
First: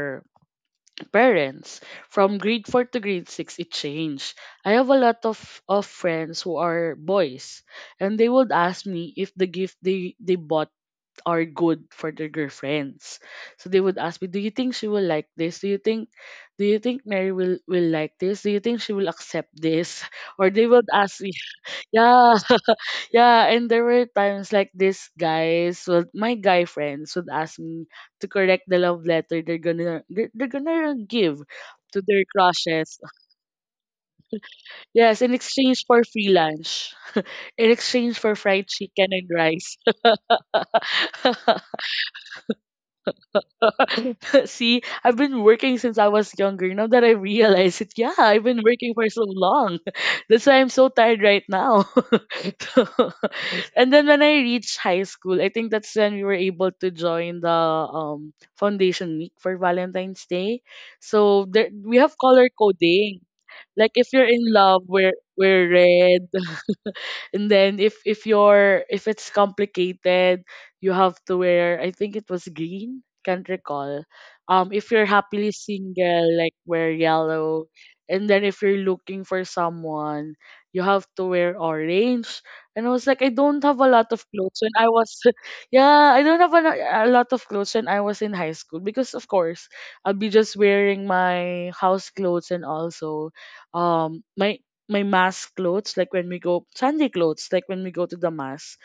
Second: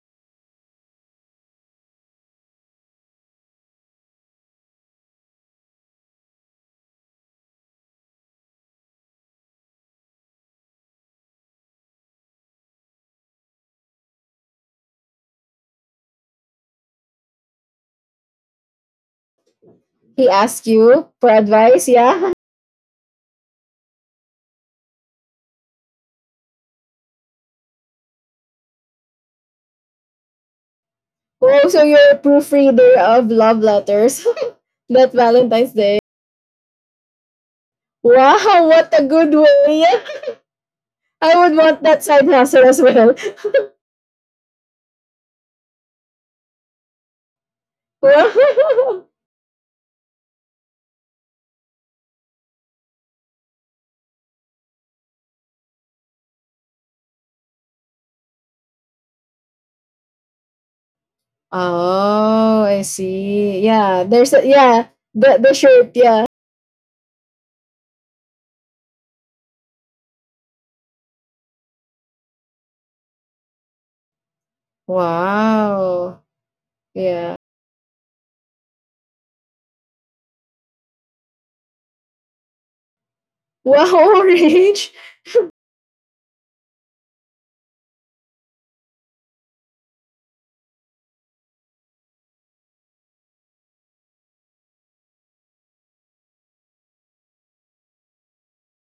S1: parents. From grade 4 to grade 6, it changed. I have a lot of friends who are boys, and they would ask me if the gift they bought are good for their girlfriends. So they would ask me, "Do you think she will like this? Do you think, Mary will like this? Do you think she will accept this?"
S2: He
S1: Or they
S2: asked
S1: would
S2: you
S1: ask
S2: for
S1: me,
S2: advice, yeah.
S1: yeah. Yeah, and there were times like this guys, well, my guy friends would ask me to correct the love letter they're gonna give
S2: Oh, so
S1: to
S2: you're a
S1: their
S2: proofreader
S1: crushes.
S2: of love letters. That
S1: Yes, in
S2: Valentine's
S1: exchange
S2: Day.
S1: for free lunch, in exchange for
S2: Wow,
S1: fried
S2: what a
S1: chicken and
S2: good
S1: rice.
S2: way. I would want that side hustle as well.
S1: See, I've been working since I was younger. Now that I realize it, yeah, I've been working
S2: Wow.
S1: for so long. That's why I'm so tired right now. So, and then when I reached high school, I think that's when we were able to join the foundation week for Valentine's Day. So there we have color
S2: Oh, I
S1: coding.
S2: see.
S1: Like
S2: Yeah,
S1: if you're
S2: there's
S1: in
S2: a,
S1: love,
S2: yeah,
S1: wear
S2: the
S1: wear
S2: shirt, yeah.
S1: red, and then if you're if it's complicated, you have to wear, I think it was green, can't recall. If you're happily
S2: Wow.
S1: single, like wear
S2: Yeah.
S1: yellow, and then if you're looking for someone, you have to wear orange. And I was like, I don't have a
S2: Wow,
S1: lot of clothes when I
S2: orange.
S1: was yeah, I don't have a, a lot of clothes when I was in high school, because of course I'll be just wearing my house clothes, and also my my mass clothes, like when we go Sunday clothes, like when we go to the mass,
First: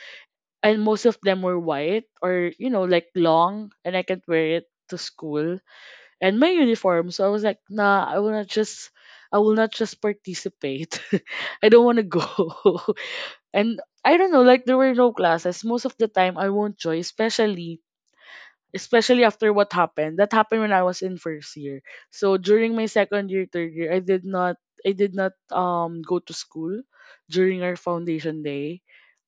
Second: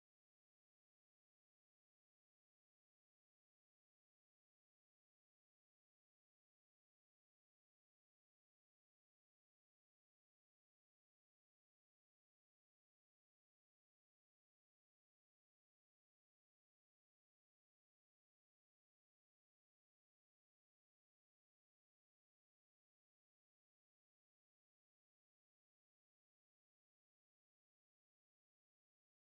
S1: and most of them were white or, you know, like long, and I can't wear it to school and my uniform. So I was like, nah, I will not just participate. I don't want to go. And I don't know, like there were no classes most of the time. I won't join, especially especially after what happened. That happened when I was in first year. So during my second year, third year, I did not go to school during our foundation day.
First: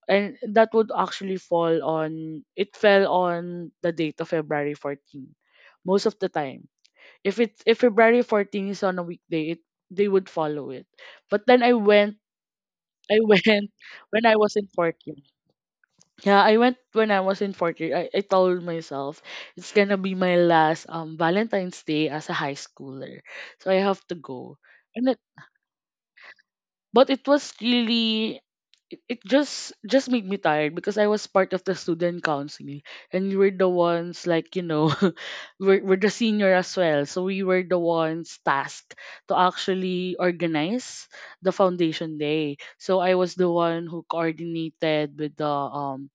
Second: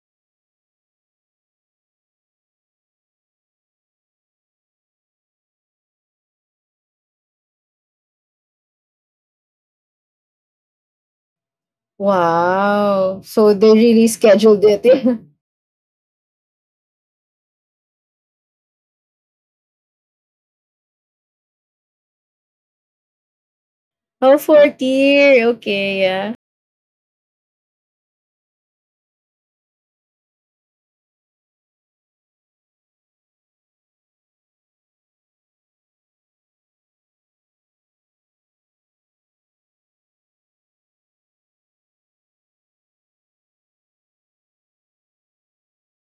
S1: And that would actually fall on it fell on the date of February 14 most of the time. If February 14 is on a weekday, it they would follow it. But then I went.
S2: Wow.
S1: I
S2: So
S1: went
S2: they really
S1: when I was
S2: scheduled
S1: in
S2: it.
S1: fourth year. Yeah, I went when I was in fourth year. I told myself it's gonna be my last Valentine's Day as a high schooler, so I have to
S2: Oh,
S1: go.
S2: fourth
S1: And it,
S2: year. Okay, yeah.
S1: but it was really it just made me tired, because I was part of the student council, and we were the ones, like, you know, we're the senior as well, so we were the ones tasked to actually organize the foundation day. So I was the one who coordinated with the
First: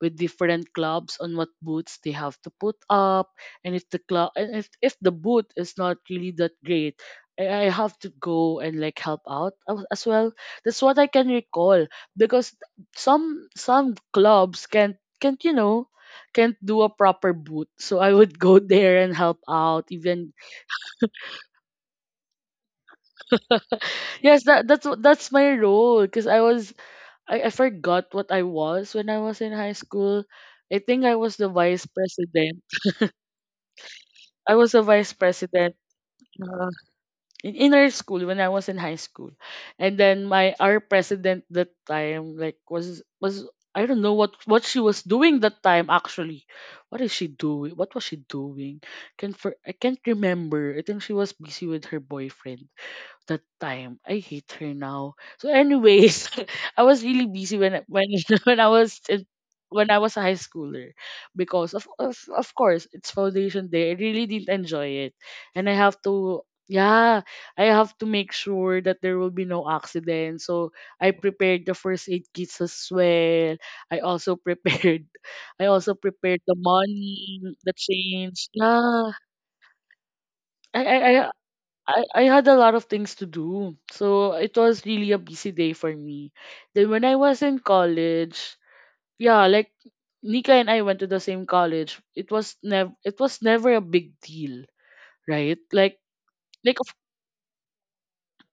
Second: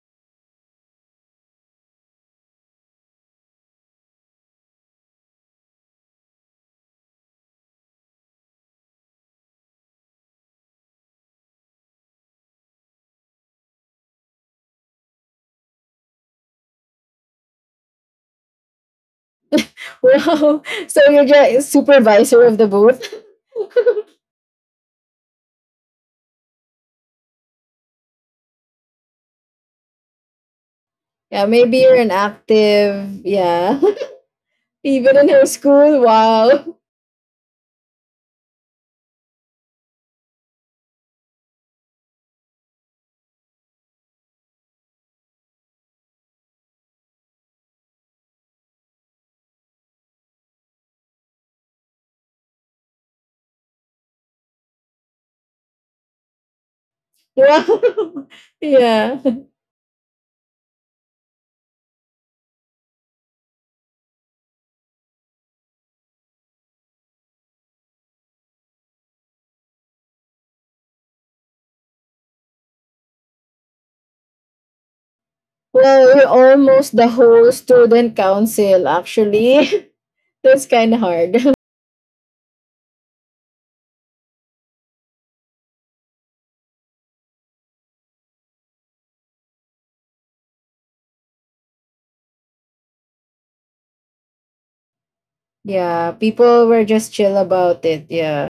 S1: with different clubs on what boots they have to put up. And if, the boot is not really that great, I have to go and like help out as well. That's what I can recall, because some clubs can't, you know, can't do a proper boot, so I would go there and help out even.
S2: Wow. So you're just supervisor of the booth.
S1: Yes, that's my role, because I was I forgot what I was when I was in high school. I think I was
S2: Yeah,
S1: the
S2: maybe
S1: vice
S2: you're an
S1: president.
S2: active. Yeah.
S1: I was the vice
S2: Even in her
S1: president,
S2: school.
S1: uh,
S2: Wow.
S1: in inner school when I was in high school. And then my our president that time, like, was, I don't know what she was doing that time actually. What is she doing? What was she doing? Can for I can't remember. I think she was busy with her boyfriend that time. I hate her now. So anyways, I was really busy when when
S2: Wow.
S1: when I was
S2: Yeah.
S1: in, when I was a high schooler, because of, of course it's foundation day. I really didn't enjoy it. And I have to, yeah, I have to make sure that there will be no accident. So I prepared the first aid kits as well. I also prepared I also
S2: Well, you're
S1: prepared the
S2: almost the
S1: money,
S2: whole
S1: the
S2: student
S1: change.
S2: council,
S1: Yeah.
S2: actually. That's
S1: I
S2: kind
S1: I
S2: of
S1: I
S2: hard.
S1: I had a lot of things to do. So it was really a busy day for me. Then when I was in college, yeah, like Nika and I went to the same college. It was never a big deal, right?
S2: Yeah, people
S1: Like
S2: were just chill about it. Yeah.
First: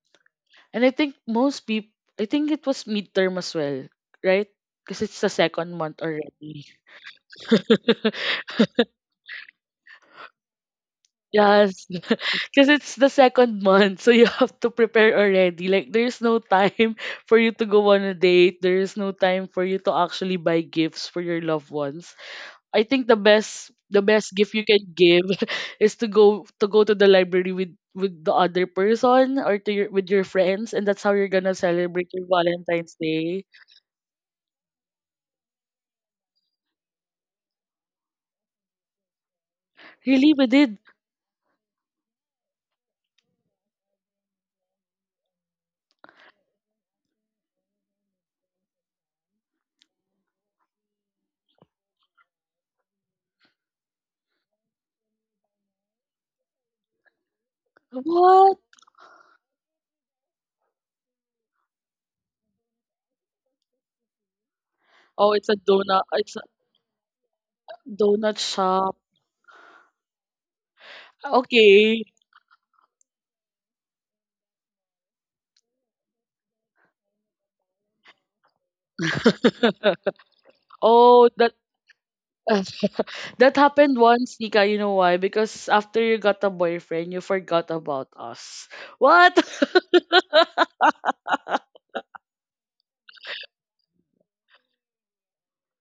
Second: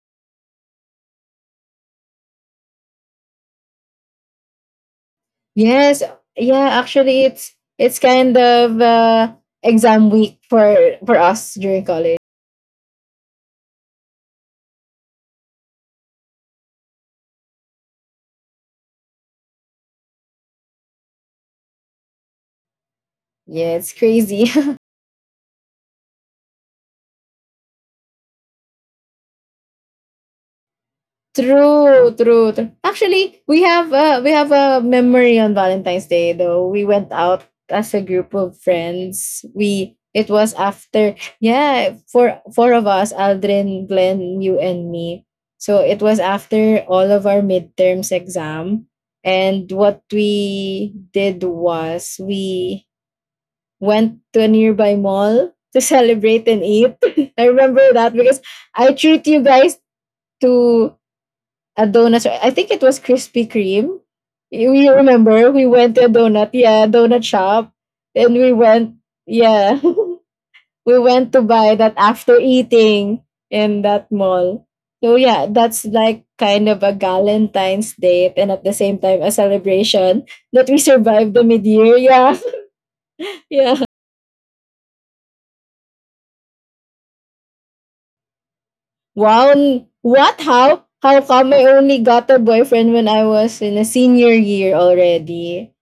S1: and I think most people, I think it was midterm as well, right? Because it's the second
S2: Yes,
S1: month
S2: yeah,
S1: already.
S2: actually it's it's kind of exam week for us during
S1: Yes.
S2: college.
S1: Because it's the second month, so you have to prepare already. Like, there's no time for you to go on a date. There's no time for you to actually buy gifts for your loved ones. I think
S2: Yeah, it's
S1: the best
S2: crazy.
S1: gift you can give is to go to the library with the other person or to your with your friends, and that's how you're gonna celebrate
S2: True,
S1: your
S2: true, true.
S1: Valentine's
S2: Actually,
S1: Day.
S2: we have a memory on Valentine's Day though. We went out as a group of friends. We It
S1: Really,
S2: was
S1: we did
S2: after, yeah, four of us, Aldrin, Glenn, you and me. So it was after all of our midterms exam. And what we did was we went to a nearby mall to celebrate and eat. I remember that because
S1: what?
S2: I treat you guys to a donut. I think it was Krispy Kreme. We
S1: Oh,
S2: remember
S1: it's a
S2: we went to a
S1: donut. It's a
S2: donut, yeah, donut shop, and
S1: donut
S2: we went,
S1: shop.
S2: yeah, we went to buy that
S1: Okay.
S2: after eating in that mall. So yeah, that's like kind of a Valentine's date, and at the same time a celebration that we
S1: Oh,
S2: survived the
S1: that
S2: mid year. Yeah,
S1: that
S2: yeah.
S1: happened once, Nika. You know why? Because after you got a boyfriend, you forgot about us. What?
S2: Wow! What? How? How come I only got a boyfriend when I was in a senior year already?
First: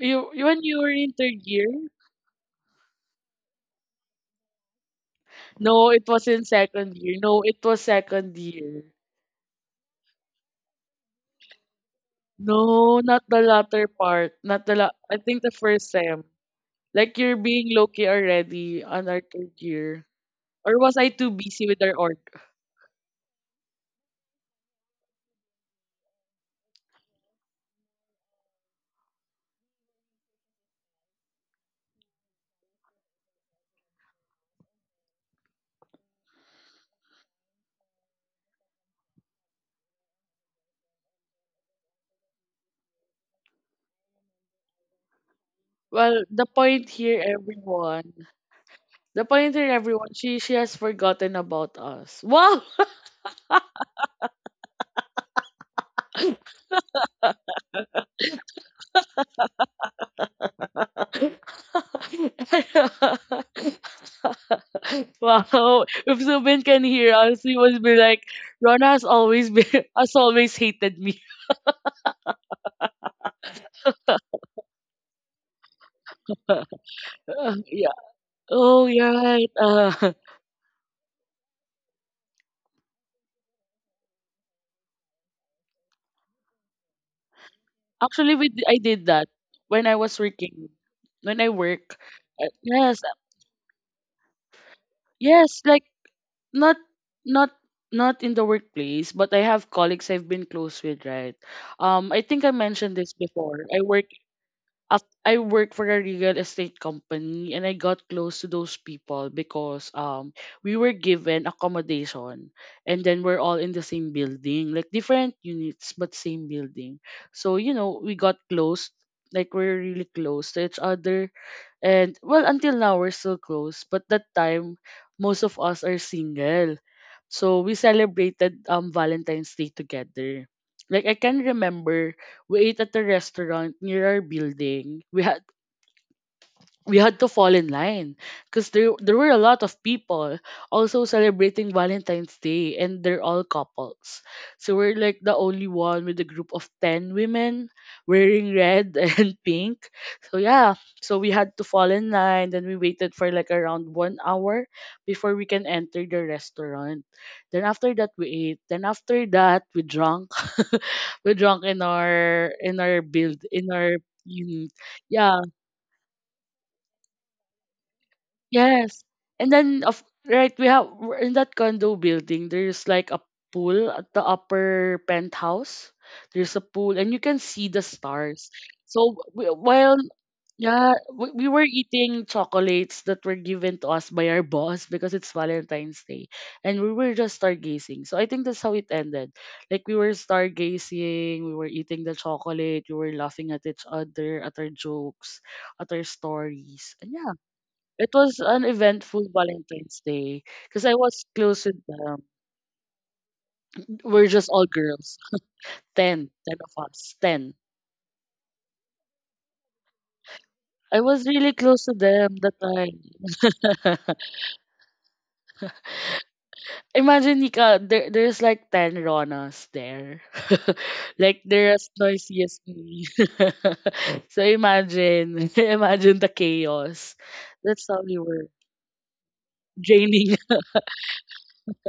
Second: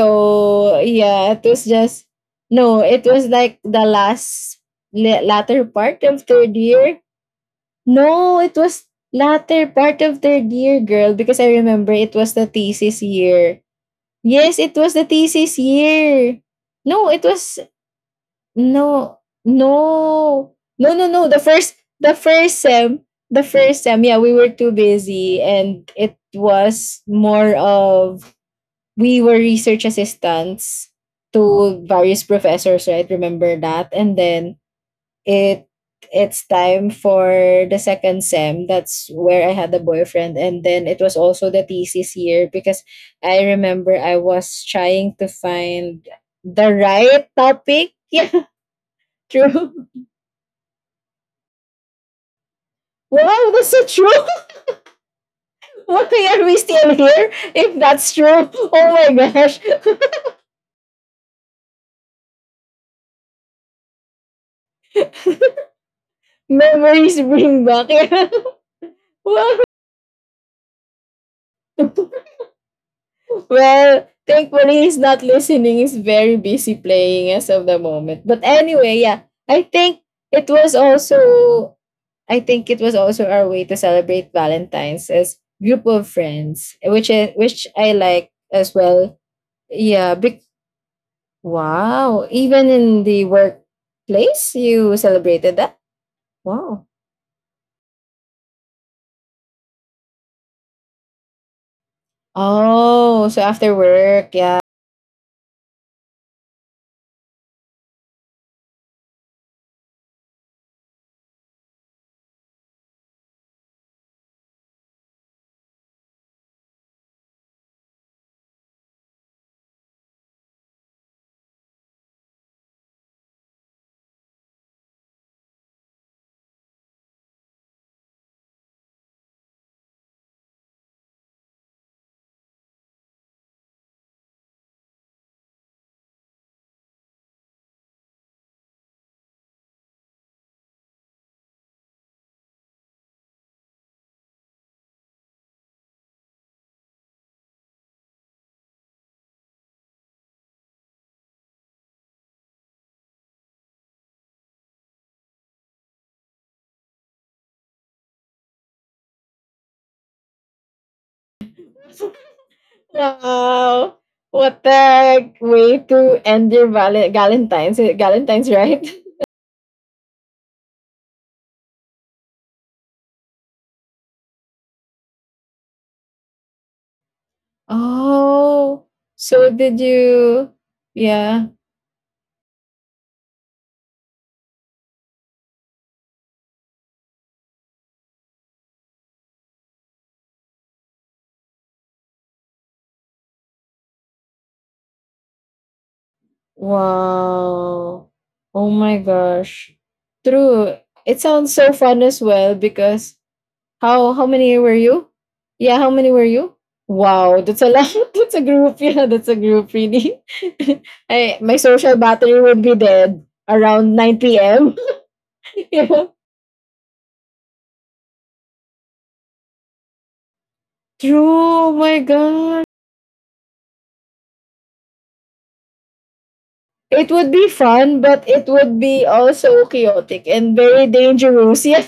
S1: You when you were in
S2: yeah,
S1: third
S2: it
S1: year?
S2: was just no. It was like the last latter
S1: No,
S2: part
S1: it
S2: of
S1: was in
S2: third
S1: second
S2: year.
S1: year. No, it was second
S2: No, it
S1: year.
S2: was latter part of third year, girl. Because I remember it was the
S1: No,
S2: thesis
S1: not the
S2: year.
S1: latter part.
S2: Yes,
S1: Not
S2: it
S1: the
S2: was
S1: la-
S2: the
S1: I think the
S2: thesis
S1: first sem.
S2: year. No,
S1: Like
S2: it
S1: you're
S2: was
S1: being low-key already on
S2: No,
S1: our third year.
S2: no,
S1: Or
S2: no,
S1: was
S2: no,
S1: I
S2: no.
S1: too
S2: The
S1: busy
S2: first,
S1: with our
S2: the
S1: org?
S2: first sem, the first sem. Yeah, we were too busy, and it was more of we were research assistants to various professors. Right, remember that, and then it it's time for the second sem. That's where I had a boyfriend, and then it was also the thesis year because I remember I was trying to find
S1: Well, the
S2: the
S1: point here,
S2: right topic.
S1: everyone.
S2: Yeah,
S1: The point here,
S2: true.
S1: everyone. She has forgotten about us. Wow.
S2: Wow, that's so true. Why are we still here? If that's true, oh my gosh.
S1: Wow. If Zubin can hear
S2: Memories
S1: us, he
S2: bring
S1: would
S2: back.
S1: be like, Rona has always
S2: Wow.
S1: been has always hated me.
S2: Well, thankfully he's not listening. He's very busy playing as of the
S1: Yeah.
S2: moment. But
S1: Oh,
S2: anyway,
S1: you're
S2: yeah,
S1: right.
S2: I think it was also I think it was also our way to celebrate Valentine's as group of friends, which I like
S1: Actually,
S2: as
S1: I did
S2: well.
S1: that when I
S2: Yeah,
S1: was working. When I work,
S2: Wow. Even
S1: yes,
S2: in the workplace, you celebrated
S1: yes,
S2: that?
S1: like not
S2: Wow.
S1: not not in the workplace, but I have colleagues I've been close with, right? I think I mentioned this
S2: Oh, so
S1: before.
S2: after
S1: I work
S2: work, yeah.
S1: I work for a real estate company, and I got close to those people because we were given accommodation, and then we're all in the same building, like different units but same building. So, you know, we got close, like we're really close to each other, and well, until now, we're still close. But that time, most of us are single. So we celebrated Valentine's Day together. Like I can remember, we ate at a restaurant near our building. We had to fall in line, because there were a lot of people also celebrating Valentine's Day, and they're all couples. So we're like the only one with a group of 10 women wearing red and pink. So yeah, so we had to fall in line, then we waited for like around 1 hour before we can enter the restaurant. Then after that we ate. Then after that we drank. We drank in our build in our
S2: Wow. What
S1: mm,
S2: the
S1: yeah.
S2: way to end your Valentine's? Valentine's, right?
S1: Yes. And then of, right, we have, we're in that condo building, there's like a pool at the upper penthouse. There's a pool and you can see the stars.
S2: Oh.
S1: So we,
S2: So did
S1: while,
S2: you?
S1: yeah, we
S2: Yeah.
S1: were eating chocolates that were given to us by our boss because it's Valentine's Day. And we were just stargazing. So I think that's how it ended. Like we were stargazing, we were eating the chocolate, we were laughing at each other, at our jokes, at our stories. And yeah, it
S2: Wow.
S1: was an
S2: Oh my
S1: eventful
S2: gosh.
S1: Valentine's Day
S2: True.
S1: because I was
S2: It sounds
S1: close
S2: so
S1: with
S2: fun
S1: them.
S2: as well because. How
S1: We're
S2: how
S1: just
S2: many
S1: all
S2: were you?
S1: girls,
S2: Yeah, how many were
S1: 10
S2: you?
S1: of us,
S2: Wow,
S1: 10.
S2: that's a lot. That's a group. Yeah, that's a group really.
S1: I was really
S2: My
S1: close to
S2: social
S1: them
S2: battery
S1: that
S2: would be
S1: time.
S2: dead around 9 p.m. yeah.
S1: Imagine, Nika, there's like 10 Ronas there.
S2: True.
S1: Like,
S2: Oh
S1: they're as
S2: my
S1: noisy as
S2: god.
S1: me. So imagine, imagine the
S2: It
S1: chaos.
S2: would be
S1: That's
S2: fun,
S1: how we
S2: but it
S1: were
S2: would be also chaotic
S1: draining.
S2: and very dangerous. Yeah.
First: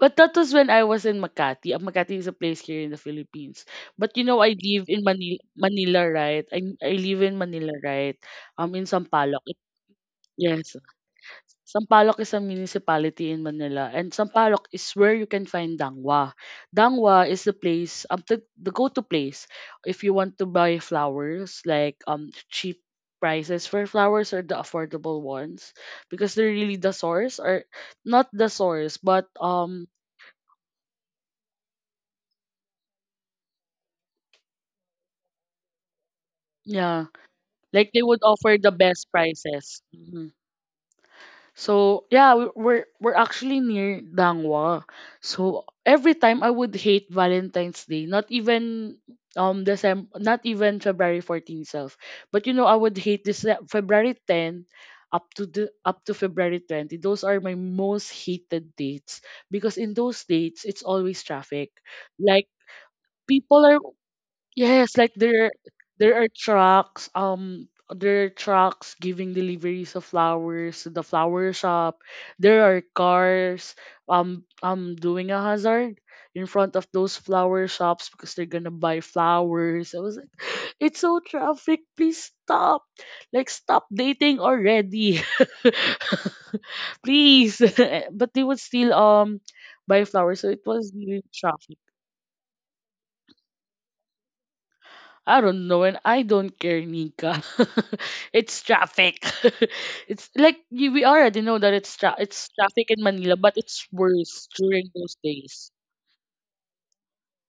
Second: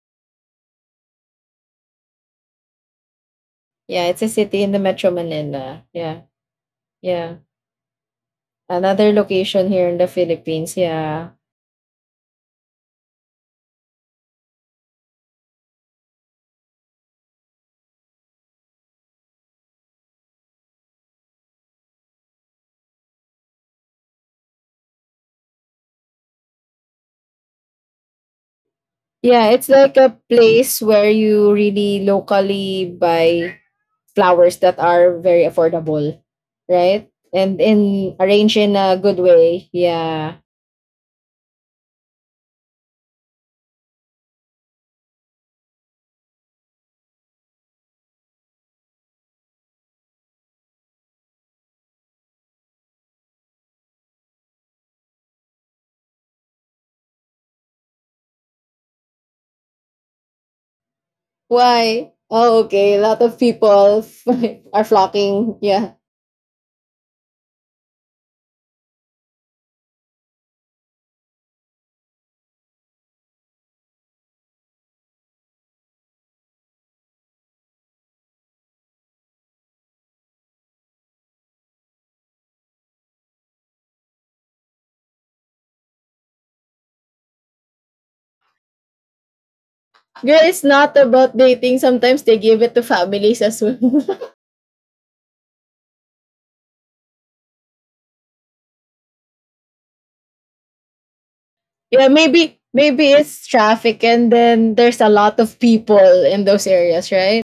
S1: But that was when I was in Makati. Makati is a place here in the Philippines.
S2: Yeah,
S1: But
S2: it's
S1: you
S2: a
S1: know, I
S2: city in the
S1: live in
S2: Metro
S1: Manila,
S2: Manila. Yeah.
S1: Right? I live in
S2: Yeah.
S1: Manila, right? In
S2: Another
S1: Sampaloc. It-
S2: location here in the Philippines.
S1: Yes.
S2: Yeah.
S1: Sampaloc is a municipality in Manila. And Sampaloc is where you can find Dangwa. Dangwa is the place, the go-to place if you want to buy flowers, like cheap prices for flowers, or the affordable ones, because they're really the source, or not the source, but
S2: Yeah, it's like a place where you really locally buy flowers that are very affordable,
S1: yeah.
S2: right? And
S1: Like they
S2: in
S1: would offer
S2: arrange
S1: the
S2: in a
S1: best
S2: good way.
S1: prices. Mhm.
S2: Yeah.
S1: So yeah, we're actually near Dangwa. So every time I would hate Valentine's Day, not even December, not even February 14 itself. But you know, I would hate this February 10 up to February 20. Those are my most hated dates because in those dates it's always traffic.
S2: Why?
S1: Like
S2: Oh, okay. A lot of
S1: people,
S2: people are
S1: yes, like
S2: flocking. Yeah.
S1: there are trucks giving deliveries of flowers to the flower shop. There are cars doing a hazard in front of those flower shops because they're gonna buy flowers. I was like, it's so traffic, please stop. Like stop dating already. Please. But they would still buy
S2: Girl,
S1: flowers, so it
S2: it's
S1: was
S2: not
S1: really
S2: about
S1: traffic.
S2: dating. Sometimes they give it to families as well.
S1: I don't know, and I don't care, Nika. It's traffic. It's like we already know that
S2: Yeah,
S1: it's
S2: maybe
S1: traffic in
S2: maybe
S1: Manila,
S2: it's
S1: but it's
S2: traffic and
S1: worse
S2: then
S1: during
S2: there's a
S1: those
S2: lot of
S1: days.
S2: people in those areas, right?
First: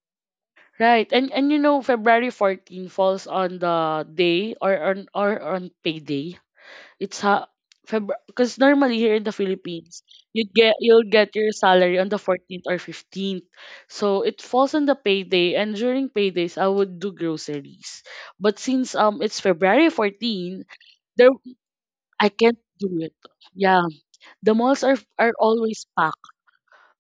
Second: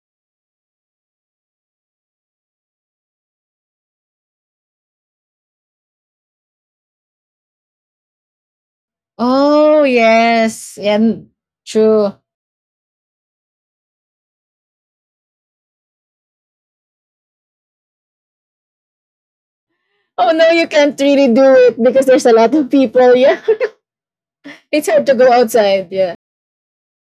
S1: Right. And you know February 14 falls on the day or on payday. It's ha February, because normally here in the
S2: Oh,
S1: Philippines, you
S2: yes.
S1: get you'll
S2: And
S1: get your salary on
S2: true.
S1: the 14th or 15th. So it falls on the payday, and during paydays I would do groceries. But since it's February
S2: Oh no, you
S1: 14,
S2: can't really
S1: there
S2: do it because there's
S1: I
S2: a lot
S1: can't
S2: of
S1: do
S2: people.
S1: it.
S2: Yeah.
S1: Yeah, the
S2: It's
S1: malls are
S2: hard to go
S1: are always
S2: outside. Yeah.
S1: packed.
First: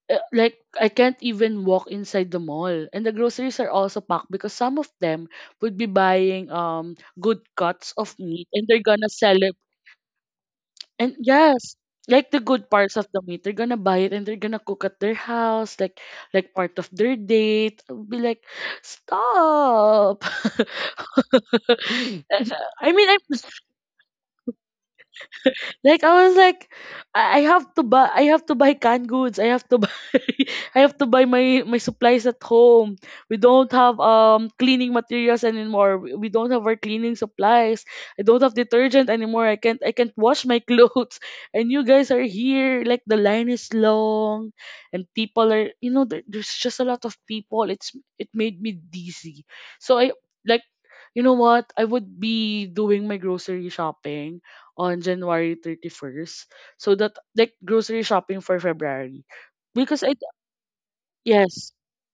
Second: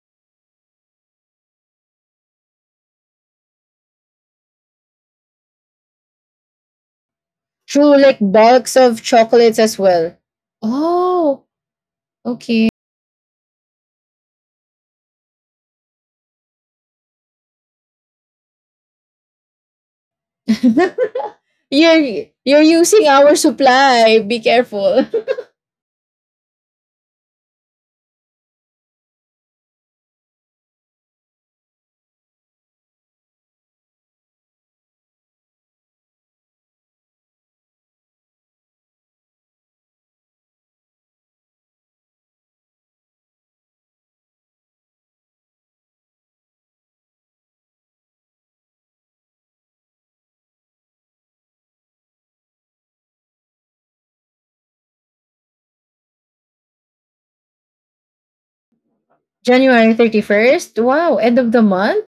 S1: Like I can't even walk inside the mall. And the groceries are also packed because some of them would be buying good cuts
S2: True,
S1: of
S2: like
S1: meat and
S2: bulks
S1: they're
S2: of
S1: gonna sell it.
S2: chocolates as well.
S1: And
S2: Oh,
S1: yes, like the
S2: okay.
S1: good parts of the meat, they're gonna buy it and they're gonna cook at their house, like part of their date. I'll be like, stop.
S2: You're
S1: And,
S2: you're using
S1: I'm
S2: our supply. Be careful.
S1: like I was like, I have to buy, I have to buy canned goods. I have to buy, I have to buy my supplies at home. We don't have cleaning materials anymore. We don't have our cleaning supplies. I don't have detergent anymore. I can't wash my clothes. And you guys are here. Like the line is long, and people are there's just a lot of people. It made me dizzy. So I like you know what? I would be doing my grocery shopping on January 31st. So that like grocery shopping for February.
S2: January
S1: Because I
S2: 31st, wow, end of the
S1: Yes.
S2: month?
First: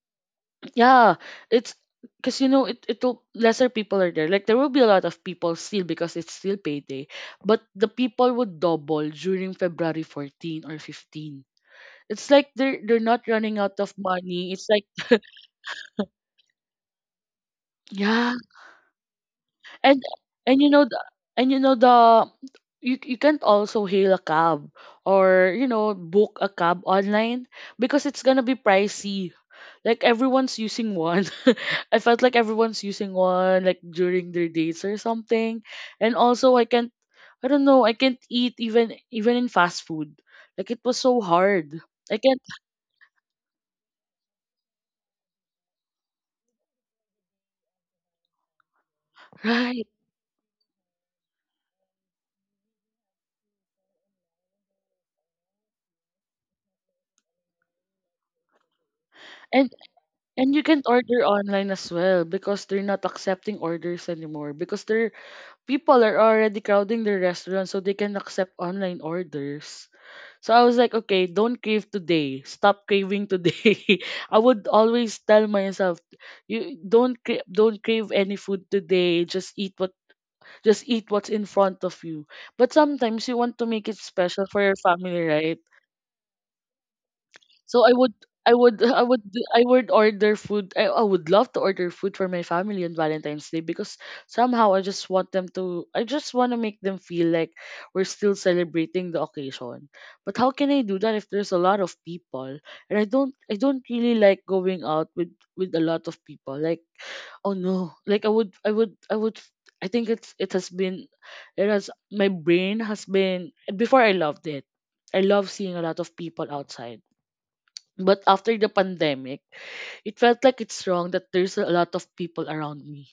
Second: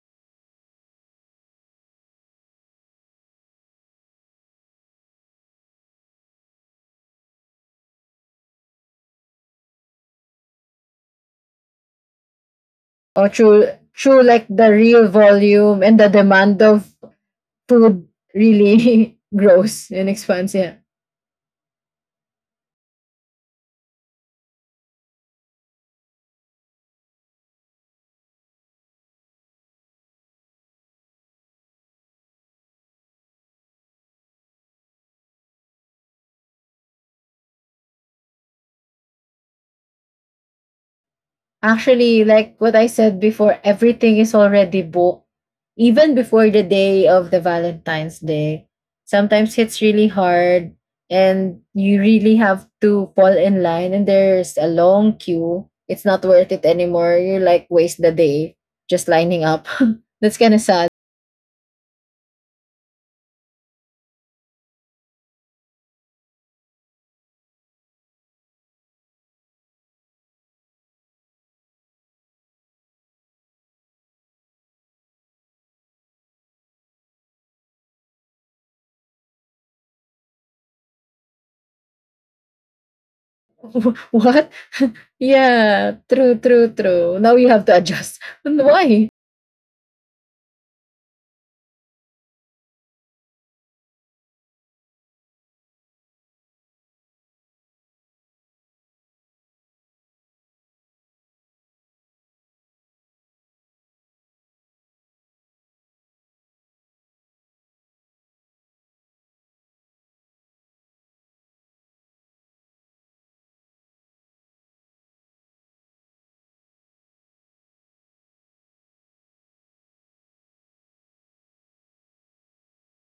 S1: Yeah. It's Because you know it it'll lesser people are there. Like there will be a lot of people still because it's still payday. But the people would double during February 14 or 15. It's like they're
S2: Oh,
S1: not running
S2: true,
S1: out of
S2: true. Like
S1: money. It's
S2: the
S1: like
S2: real volume and the demand of food
S1: yeah,
S2: really grows
S1: and
S2: and expands.
S1: and you
S2: Yeah.
S1: know the, and you know the you you can't also hail a cab or you know book a cab online because it's gonna be pricey, like everyone's using one. I felt like everyone's using one like during their dates or something. And also I can't I don't know I can't eat even in fast food. Like it was so hard. I
S2: Actually,
S1: can't
S2: like what I said before, everything is already booked. Even before the day of the Valentine's Day, sometimes it's
S1: Right.
S2: really hard and you really have to fall in line and there's a long queue. It's not worth it anymore. You're like waste the day just lining up.
S1: and
S2: That's kind
S1: And
S2: of
S1: you
S2: sad.
S1: can't order online as well because they're not accepting orders anymore because they're people are already crowding the restaurant, so they can accept online orders. So I was like, okay, don't crave today. Stop craving today. I would always tell myself, you don't cra- don't crave any food today. Just eat what's in front of you. But sometimes you want to make it
S2: What?
S1: special for your family, right?
S2: Yeah, true, true, true. Now you have to
S1: So I would
S2: adjust.
S1: I would
S2: Why?
S1: I would order food. I would love to order food for my family on Valentine's Day because somehow I just want to make them feel like we're still celebrating the occasion. But how can I do that if there's a lot of people, and I don't really like going out with a lot of people. Like oh no, like I would I think it's it has been it has my brain has been before I loved it. I love seeing a lot of people outside, but after the pandemic, it felt like it's wrong that there's a lot of people around me.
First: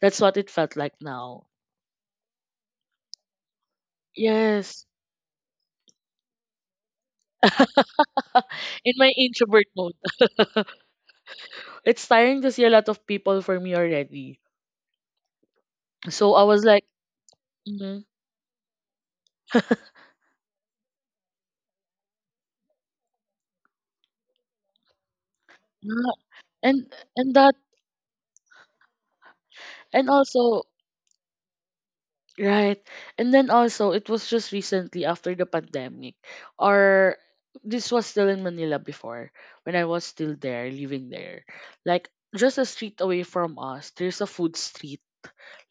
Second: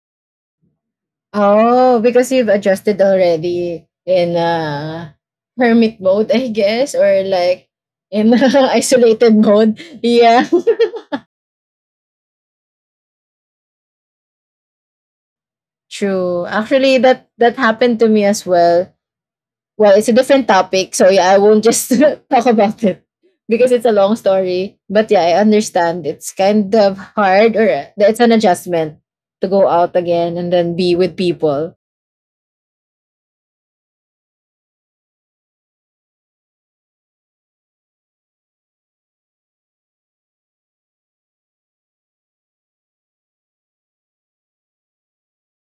S1: That's what it felt like now.
S2: Oh, because you've adjusted already in
S1: Yes.
S2: hermit mode, I guess, or like in
S1: In my
S2: isolated
S1: introvert
S2: mode.
S1: mode.
S2: Yeah.
S1: It's tiring to see a lot of people for me already. So I
S2: True.
S1: was like,
S2: Actually, that happened
S1: mm
S2: to me as well. Well, it's a different topic, so yeah, I won't just talk about it because it's a long story. But yeah, I understand. It's kind
S1: and
S2: of
S1: and that
S2: hard or it's an adjustment to go out
S1: and
S2: again and
S1: also
S2: then be with people.
S1: right. And then also it was just recently after the pandemic, or this was still in Manila before, when I was still there, living there. Like just a street away from us, there's a food street,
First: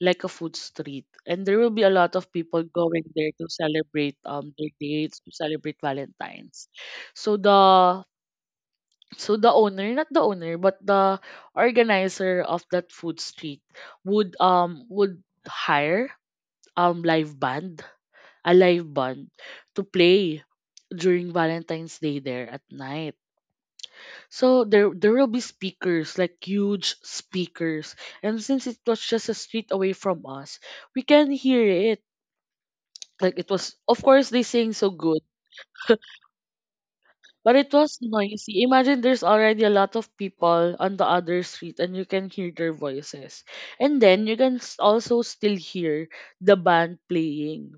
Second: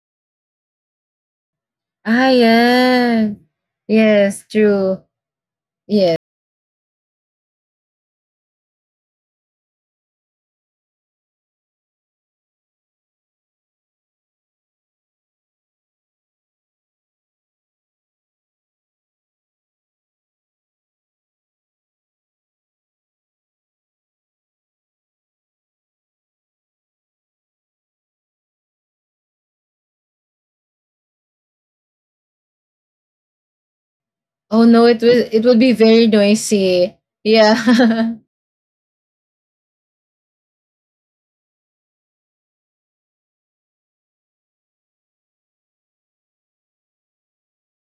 S1: like a food street. And there will be a lot
S2: Ah,
S1: of people going
S2: yeah.
S1: there to celebrate
S2: Yes,
S1: their
S2: true.
S1: dates, to celebrate
S2: Yeah.
S1: Valentine's. So the so the owner, not the owner, but the organizer of that food street would hire live band, a live band to play during Valentine's Day there at night. So there will be speakers, like huge speakers. And since it was just a street away from us, we can hear it. Like it was of course they
S2: Oh
S1: sing
S2: no,
S1: so
S2: it
S1: good,
S2: will it will be very noisy.
S1: but it was
S2: Yeah.
S1: noisy. Imagine there's already a lot of people on the other street and you can hear their voices. And then you can also still hear the band playing.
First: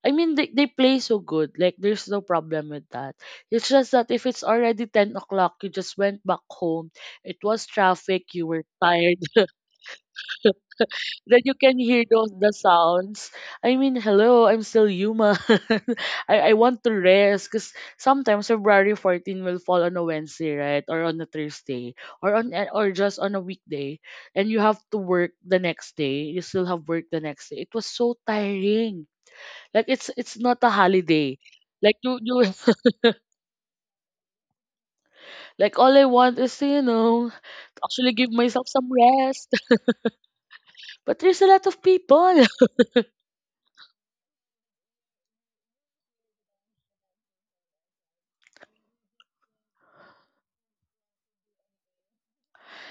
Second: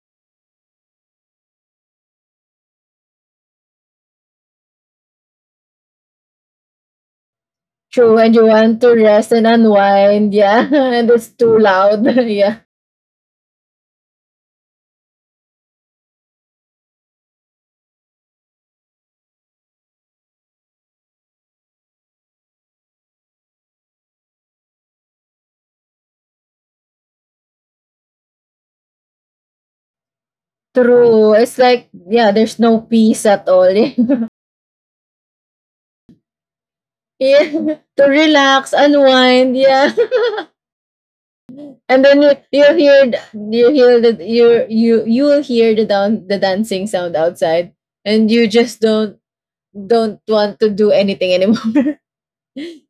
S1: I mean they play so good. Like there's no problem with that. It's just that if it's already 10 o'clock, you just went back home. It was
S2: True.
S1: traffic,
S2: And
S1: you
S2: you
S1: were
S2: want to
S1: tired.
S2: rest and unwind. Yeah. And it's
S1: That you
S2: too
S1: can hear
S2: loud.
S1: those the
S2: yeah.
S1: sounds. I mean, hello, I'm still human. I want to rest because sometimes February 14 will fall on a Wednesday, right? Or on a Thursday. Or on a- or just on a weekday. And you have to work the next day. You still have work the next day. It was so tiring. Like it's not a
S2: True.
S1: holiday.
S2: It's like,
S1: Like you
S2: yeah,
S1: you
S2: there's no peace at all.
S1: like all I want is to, you know,
S2: Yeah. To
S1: actually give myself
S2: relax,
S1: some rest.
S2: unwind, yeah.
S1: But there's a lot of
S2: And then
S1: people.
S2: you will hear the down the dancing sound outside and you just don't want to do anything anymore.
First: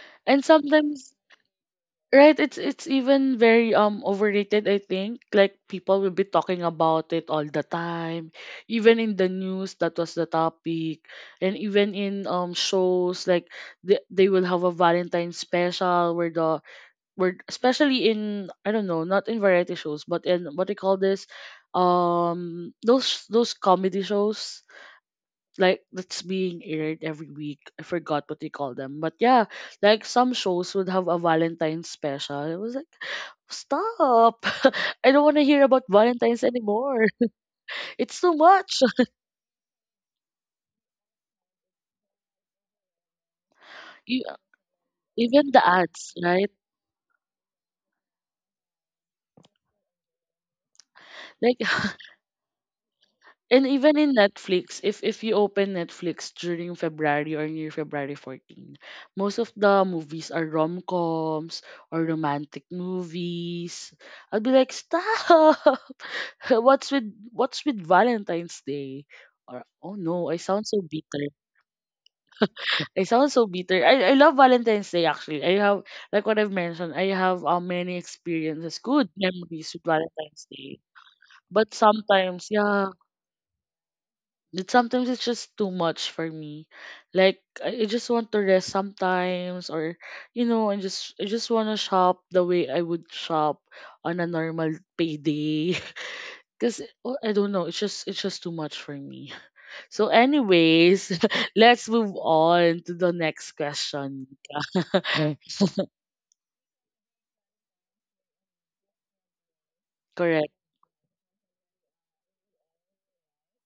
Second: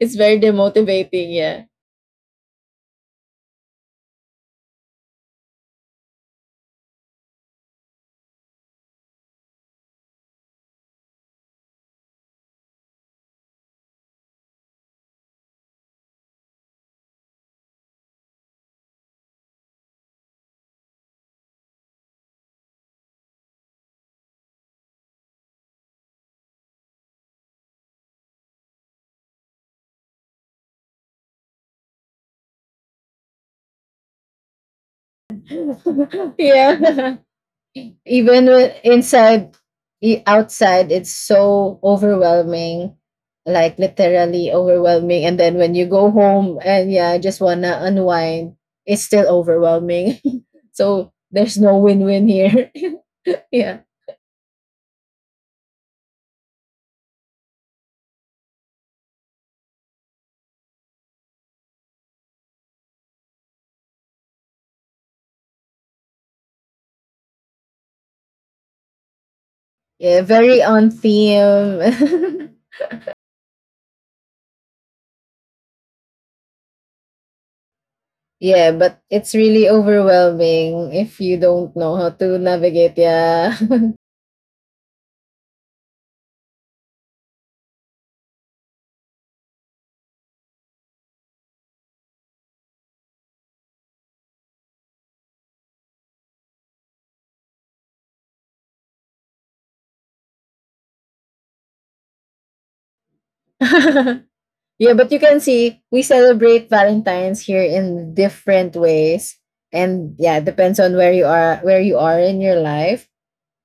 S2: It's very
S1: And sometimes
S2: demotivating, yeah.
S1: right, it's even very overrated, I think. Like people will be talking about it all the time. Even in the news, that was the topic. And even in shows, like they will have a Valentine special where the where especially in I don't know, not in variety shows, but in what they call this those comedy shows like that's being aired every week. I forgot what they call them. But yeah, like some shows would have a Valentine's special. It was like, stop. I don't want to hear about Valentine's anymore.
S2: yeah.
S1: It's too
S2: Even when
S1: much.
S2: inside outside it's so overwhelming, like
S1: You,
S2: literally overwhelming, and
S1: even
S2: then
S1: the
S2: when you go
S1: ads, right?
S2: home and, yeah, just wanna unwind it's still overwhelming. So there's
S1: Like
S2: no win-win here.
S1: and
S2: Yeah.
S1: even in Netflix, if you open Netflix during February or near February 14, most of the movies are rom-coms or romantic movies. I would be like, stop. What's with what's with Valentine's Day? Or oh
S2: Yeah,
S1: no, I
S2: very
S1: sound so
S2: on
S1: bitter.
S2: theme.
S1: I sound so bitter. I love Valentine's Day actually. I have like what I've mentioned, I have many
S2: Yeah,
S1: experiences,
S2: but
S1: good
S2: it's really
S1: memories with Valentine's Day.
S2: overwhelming if you
S1: But
S2: don't know how to
S1: sometimes, yeah,
S2: navigate. Yeah.
S1: sometimes it's just too much for me. Like I just want to rest sometimes, or you know, I just want to shop the way I would shop on a normal payday. Cause oh, I don't know, it's just too much for me. So, anyways, let's move on to the next question.
S2: Yeah, but you can see we celebrate Valentine's here in different ways. And yeah, it
S1: Correct.
S2: depends on where you are in your life.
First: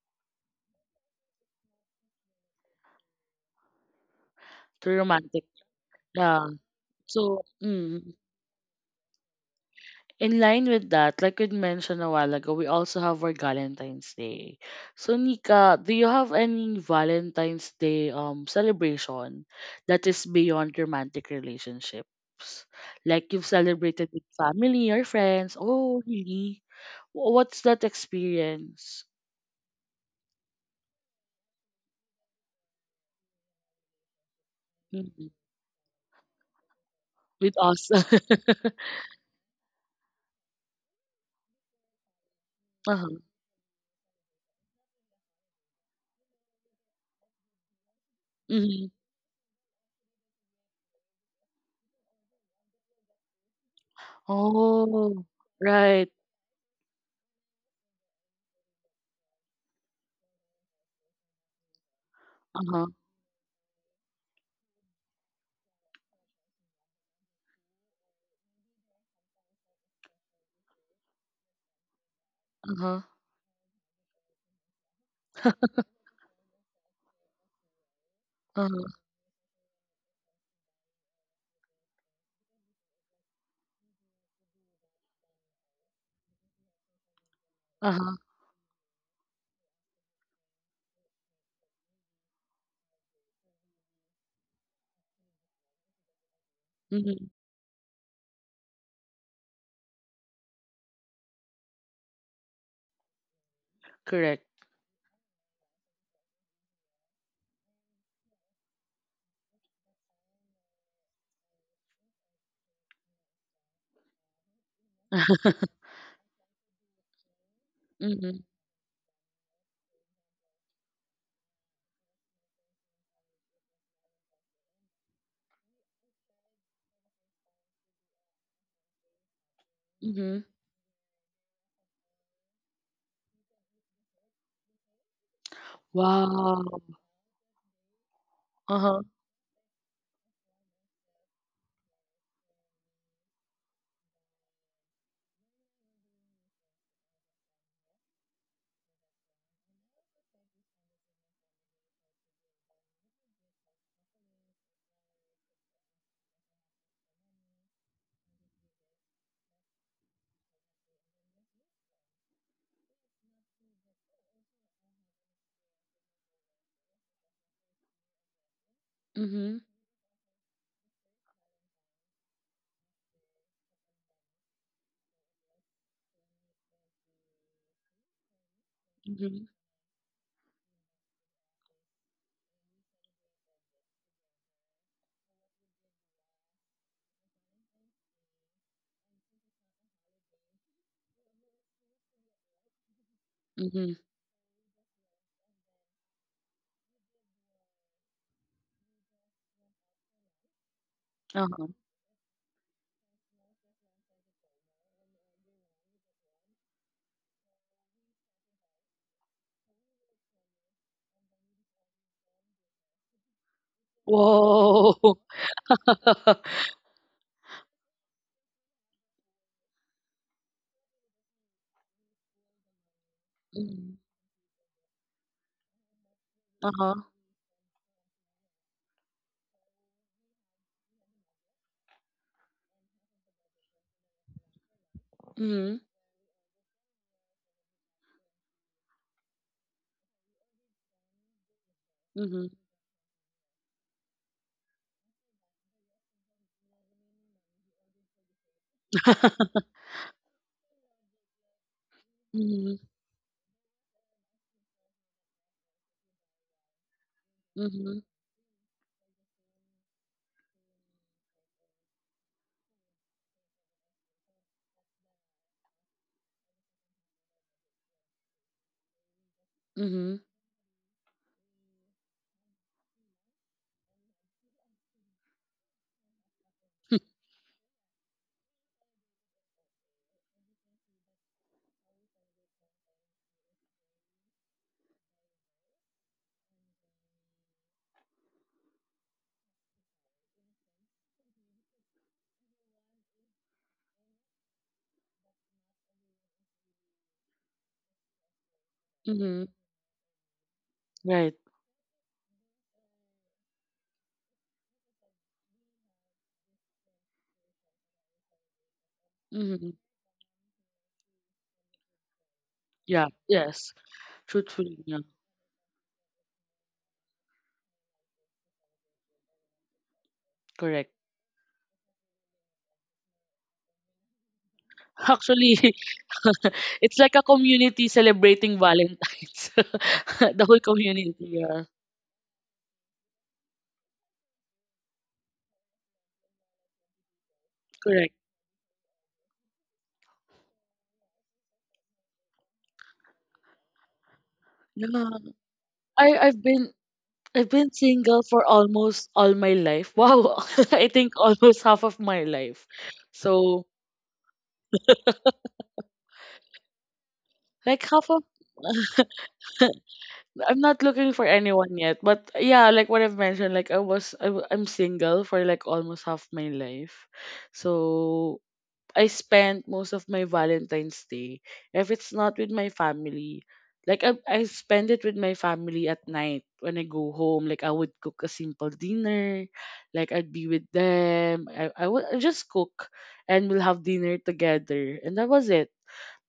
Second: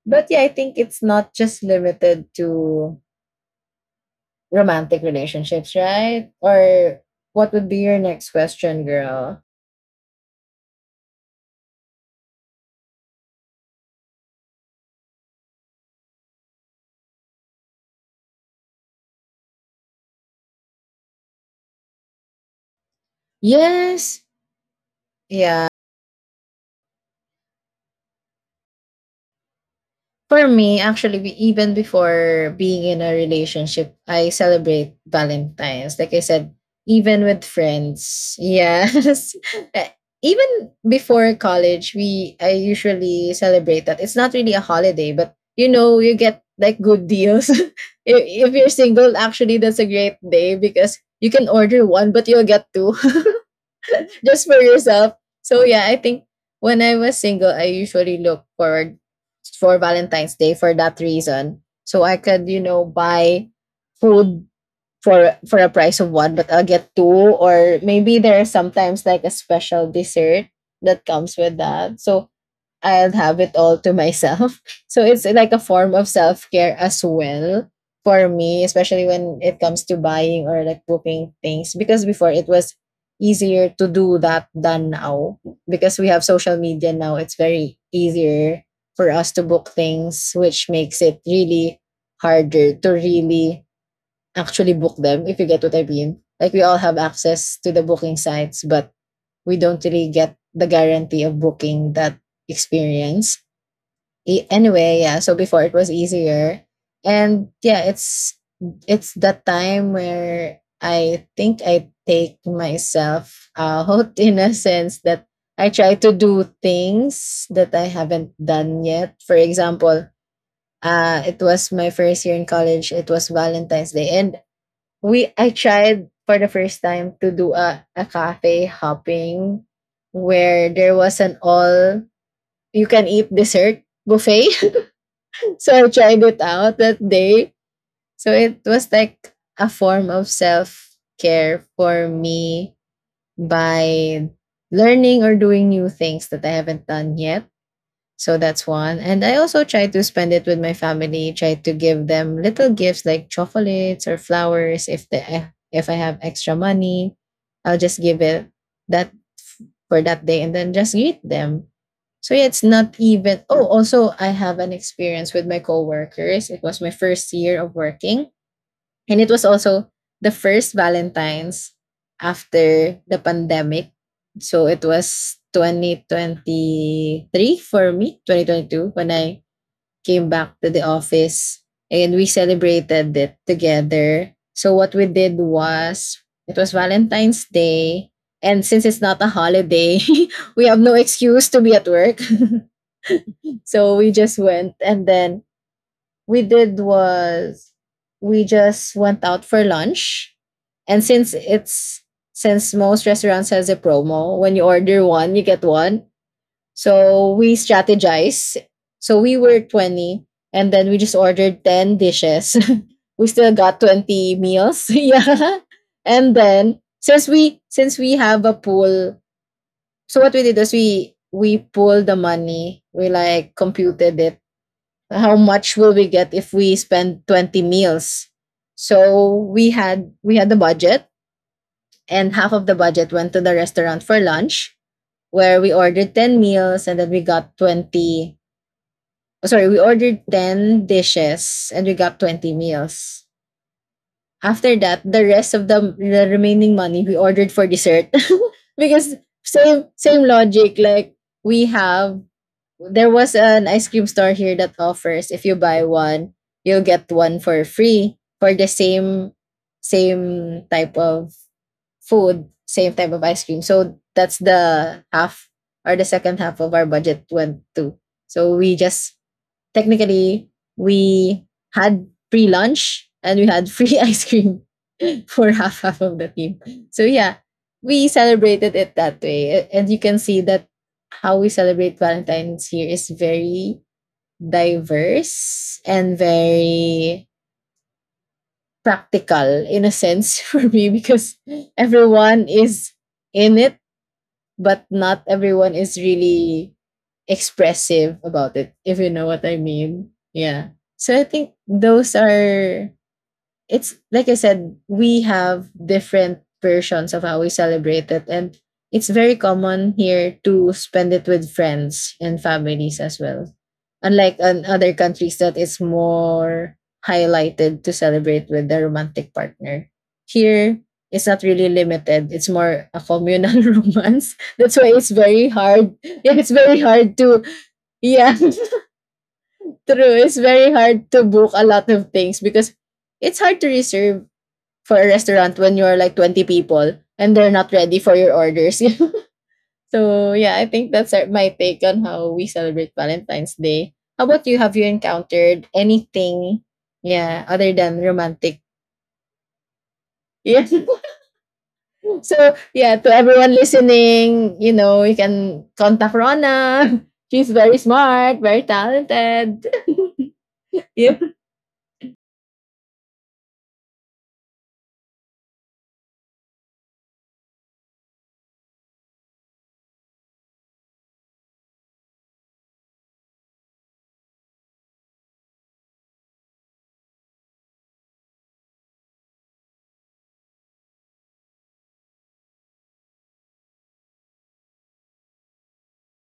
S2: But yeah, I think it's not just limited to
S1: To
S2: romantic
S1: romantic.
S2: relationships, right?
S1: Yeah.
S2: Or
S1: So,
S2: what would be your
S1: mm,
S2: next question, girl?
S1: in line with that, like we mentioned a while ago, we also have our Valentine's Day. So, Nika, do you have any Valentine's Day celebration that is beyond romantic relationships? Like you've celebrated with
S2: Yes.
S1: family or friends?
S2: Yeah,
S1: Oh, really? What's that experience?
S2: for me, actually, we even before being in a relationship, I celebrate
S1: Mm.
S2: Valentine's. Like I said, even with
S1: With us.
S2: friends. Yes. Eh, Even before college, we I
S1: Uh-huh.
S2: usually celebrate that. It's not really a holiday, but you get like good deals. If you're
S1: Mhm.
S2: single, actually that's a great day because you can order one, but you'll get two. just for yourself.
S1: Oh,
S2: So yeah, I
S1: right.
S2: think when I was single, I usually look forward for Valentine's Day for that reason. So I could,
S1: Uh-huh.
S2: buy food for a price of one, but I'll get two, or maybe there's sometimes like a special dessert that comes with that. So
S1: Uh-huh.
S2: I'll have it all to myself. So it's like a form of self care as well for me,
S1: Uh-huh.
S2: especially when it comes to buying or like booking things. Because before it was easier to do that than now. Because we have social media now, it's very
S1: Uh-huh.
S2: easier for us to book things, which makes it really harder to really actually book them, if you get what I mean. Like we all have
S1: Mhm.
S2: access to the booking sites, but we don't really get the guarantee of booking that experience.
S1: Correct.
S2: Anyway, yeah. So before it was easier, and yeah, it's that time where I think I take myself out in a sense that I try to do things that I
S1: Mm-hmm.
S2: haven't done yet. For example, it was my first year in college. It was Valentine's Day, and we I tried for the first time to do a cafe hopping
S1: Mm-hmm.
S2: where there was an all you can eat dessert buffet. So I tried it
S1: Wow.
S2: out that day. So it was
S1: Uh-huh.
S2: like a form of self care for me by learning or doing new things that I haven't done yet. So that's one. And I also try to spend it with my family, try to give them little gifts like chocolates or flowers if the if I have extra money, I'll just give it that for that day and then just greet them. So yeah, it's not even oh, also I have an experience with my coworkers. It was my first year of working, and it was
S1: Mm-hmm.
S2: also the first Valentine's after the pandemic. So it was 2023 for me, 2022, when
S1: Mm-hmm.
S2: I came back to the office and we celebrated it together. So what we did was it was Valentine's Day. And since it's not a holiday, we have no excuse to be at work.
S1: Mm-hmm.
S2: So we just went, and then we did was we just went out for lunch. And
S1: Uh-huh.
S2: since most restaurants has a promo, when you order one, you get one. So we strategize. So we were 20 and then we just ordered 10 dishes. we still got 20 meals.
S1: Whoa.
S2: yeah. And then since we have a pool, so what we did is we pulled the money, we like
S1: Mm-hmm.
S2: computed it how much will we get if we
S1: Uh-huh.
S2: spend 20 meals. So we had the budget, and half of the budget went to the restaurant for lunch where
S1: Mm-hmm.
S2: we ordered 10 meals and then we got 20. Oh, sorry, we ordered 10 dishes and we got
S1: Mm-hmm.
S2: 20 meals. After that, the rest of the remaining money we ordered for dessert because same logic. Like we have,
S1: Mm-hmm.
S2: there was an ice cream store here that offers if you buy one, you'll get one for
S1: Mm-hmm.
S2: free for the same type of food, same type of ice cream. So that's the half, or the second half of our budget went to. So we just
S1: Mm-hmm.
S2: technically we had free lunch and we had free ice cream for half of the team. So yeah, we celebrated it that way. And you can see that how we celebrate Valentine's here is very diverse and very practical in a sense, for me, because everyone is in it but not everyone is really expressive about it, if you know
S1: Mm-hmm.
S2: what I mean. Yeah. So I
S1: Right.
S2: think those are, it's like I said, we have different versions of how we celebrate it. And it's very
S1: Mm-hmm.
S2: common here to spend it with friends and
S1: Yeah.
S2: families as well.
S1: Yes.
S2: Unlike in
S1: Truthfully.
S2: other
S1: Yeah.
S2: countries that it's more highlighted to celebrate with the romantic partner. Here,
S1: Correct.
S2: it's not really limited. It's more a communal romance. That's why it's very
S1: Actually,
S2: hard. Yeah, it's very
S1: it's like a
S2: hard to,
S1: community
S2: yeah,
S1: celebrating Valentine's.
S2: true. It's
S1: The whole
S2: very hard to
S1: community,
S2: book
S1: yeah.
S2: a lot of things because it's hard to reserve for a restaurant when you're like 20 people and they're not ready
S1: Correct.
S2: for your orders. So yeah, I think that's my take on how we celebrate Valentine's Day. How about you? Have you
S1: No,
S2: encountered
S1: I I've
S2: anything,
S1: been I've
S2: yeah,
S1: been
S2: other than
S1: single for
S2: romantic?
S1: almost all my life. Wow,
S2: Yeah.
S1: I think almost half of my
S2: So
S1: life.
S2: yeah, to everyone
S1: So
S2: listening, you can contact Rona. She's very
S1: like half of
S2: smart, very talented.
S1: I'm not looking
S2: Yeah.
S1: for anyone yet, but yeah, like what I've mentioned, like am single for like almost half my life. So I spent most of my Valentine's Day, if it's not with my family, like I spend it with my family at night when I go home. Like I would cook a simple dinner, like I'd be with them. I just cook, and we'll have dinner together. And that was it.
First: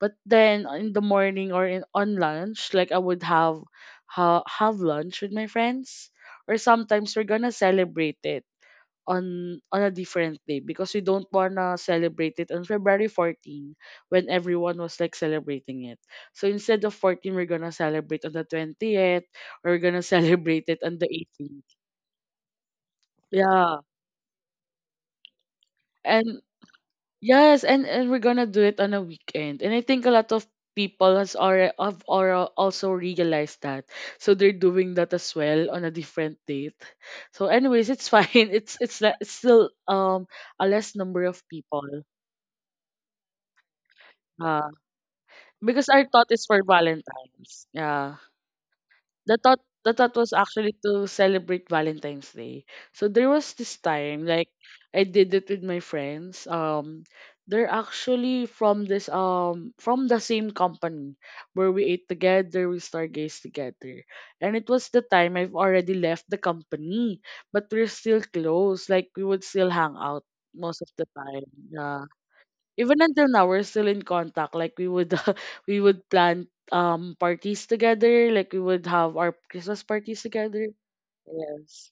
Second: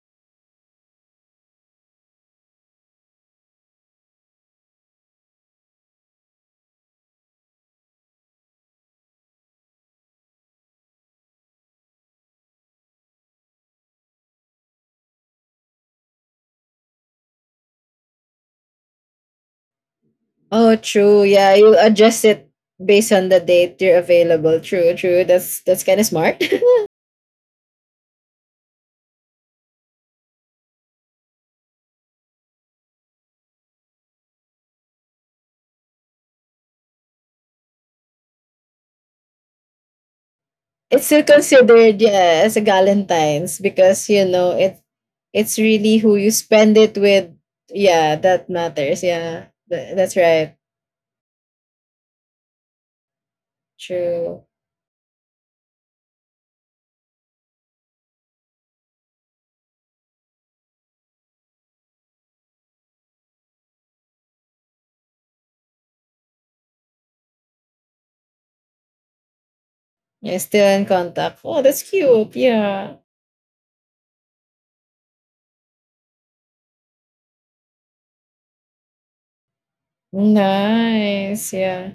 S1: But then in the morning or in on lunch, like I would have have lunch with my friends. Or sometimes we're gonna celebrate it on a different day because we don't wanna celebrate it on February 14 when everyone was like celebrating it. So instead of 14, we're gonna celebrate on the 20th. We're gonna celebrate
S2: Oh,
S1: it on the
S2: true. Yeah,
S1: 18th.
S2: you adjust it based on the date
S1: Yeah,
S2: you're available. True, true. That's kind of smart.
S1: and yes, and we're gonna do it on a weekend. And I think a lot of people has already have also realized that, so they're doing that as well on a different date. So, anyways, it's fine. It's still a less
S2: It's still
S1: number of people.
S2: considered, yeah, as a Galentine's because
S1: Yeah.
S2: it's
S1: Because
S2: really
S1: our
S2: who
S1: thought
S2: you
S1: is for
S2: spend it with.
S1: Valentine's. Yeah.
S2: Yeah, that matters.
S1: The
S2: Yeah,
S1: thought the thought
S2: That's
S1: was
S2: right.
S1: actually to celebrate Valentine's Day. So there was this time
S2: True.
S1: like I did it with my friends. They're actually from this from the same company where we ate together, we stargazed together. And it was the time I've already left the company, but we're still close. Like we would still hang out
S2: Yeah, still in
S1: most of the
S2: contact.
S1: time.
S2: Oh, that's
S1: Yeah
S2: cute. Yeah,
S1: Even until now, we're still in contact. Like we would we would plan parties together, like we would have our Christmas parties together.
S2: nice.
S1: Yes,
S2: Yeah.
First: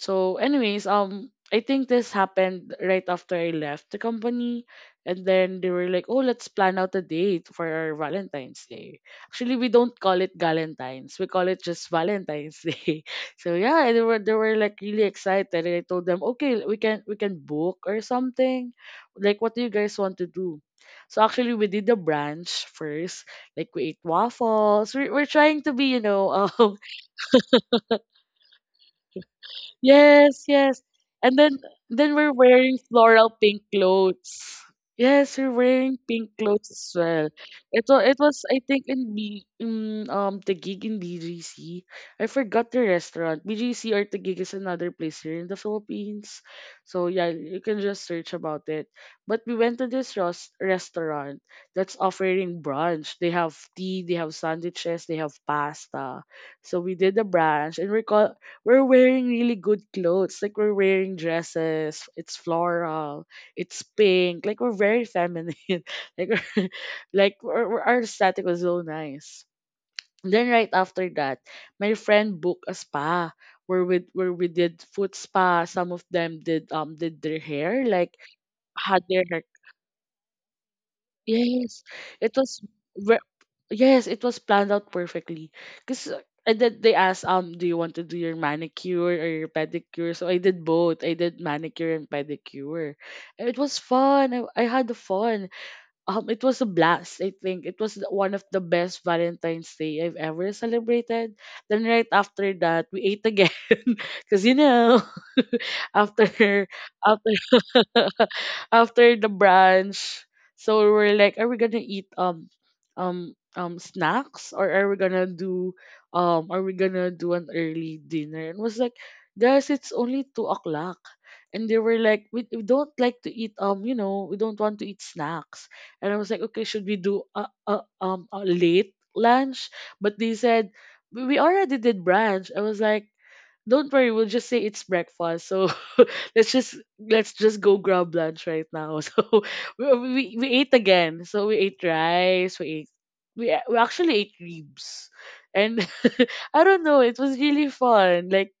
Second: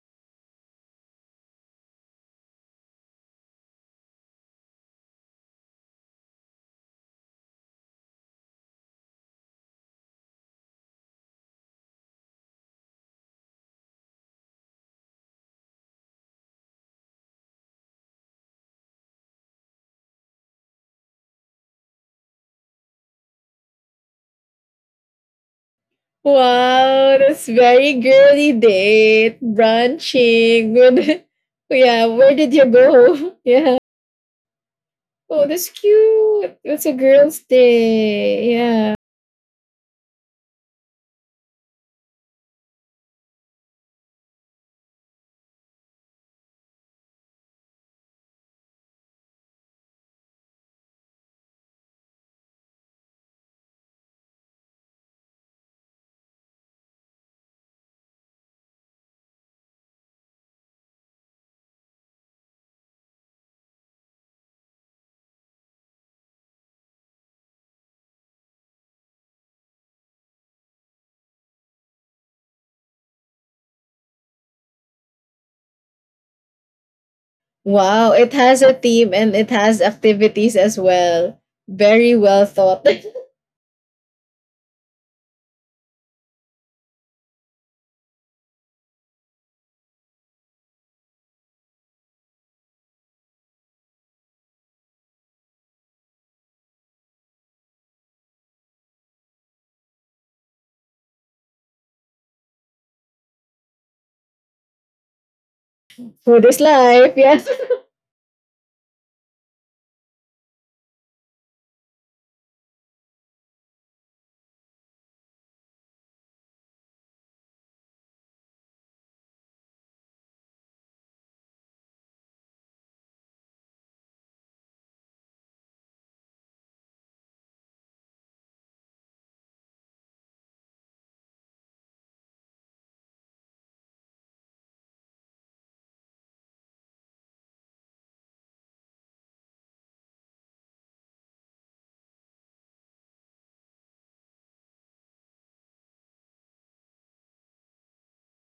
S1: so, anyways, I think this happened right after I left the company, and then they were like, "Oh, let's plan out a date for our Valentine's Day." Actually, we don't call it Galentine's; we call it just Valentine's Day. So yeah, they were like really excited, and I told them, "Okay, we can book or something. Like, what do you guys want to do?" So actually, we did the brunch first. Like we ate waffles. We're trying to be, you know,
S2: Wow, that's very girly date
S1: yes,
S2: brunching.
S1: yes.
S2: Good.
S1: And then
S2: Yeah, where
S1: we're
S2: did you
S1: wearing floral
S2: go?
S1: pink
S2: Yeah.
S1: clothes. Yes,
S2: Oh,
S1: we're
S2: that's
S1: wearing pink
S2: cute.
S1: clothes
S2: It's a
S1: as well.
S2: girl's
S1: It was
S2: day.
S1: I think
S2: Yeah.
S1: in B in the gig in BGC. I forgot the restaurant. BGC or the gig is another place here in the Philippines. So yeah, you can just search about it. But we went to this restaurant that's offering brunch. They have tea, they have sandwiches, they have pasta. So we did the brunch and we're wearing really good clothes. Like we're wearing dresses. It's floral. It's pink. Like we're very feminine. like we're, our aesthetic was so nice. Then right after that, my friend booked a spa where we did foot spa. Some of them did their hair.
S2: Wow, it has a
S1: Had
S2: theme
S1: their
S2: and
S1: hair
S2: it has activities as well.
S1: Yes,
S2: Very
S1: it
S2: well
S1: was
S2: thought.
S1: ve- yes, it was planned out perfectly. Cause And then they asked, do you want to do your manicure or your pedicure? So I did both. I did manicure and pedicure. And it was fun. I had fun. It was a blast. I think it was one of the best Valentine's Day I've ever celebrated. Then right after that, we ate again, cause you know. after
S2: Food is life,
S1: after
S2: yes.
S1: after the brunch. So we were like, are we gonna eat snacks, or are we gonna do are we gonna do an early dinner? And was like, guys, it's only 2 o'clock. And they were like, we don't like to eat, you know, we don't want to eat snacks. And I was like, okay, should we do a late lunch? But they said we already did brunch. I was like, don't worry, we'll just say it's breakfast. So let's just go grab lunch right now. So we ate again. So we ate rice, we actually ate ribs. And I don't know, it was really fun. Like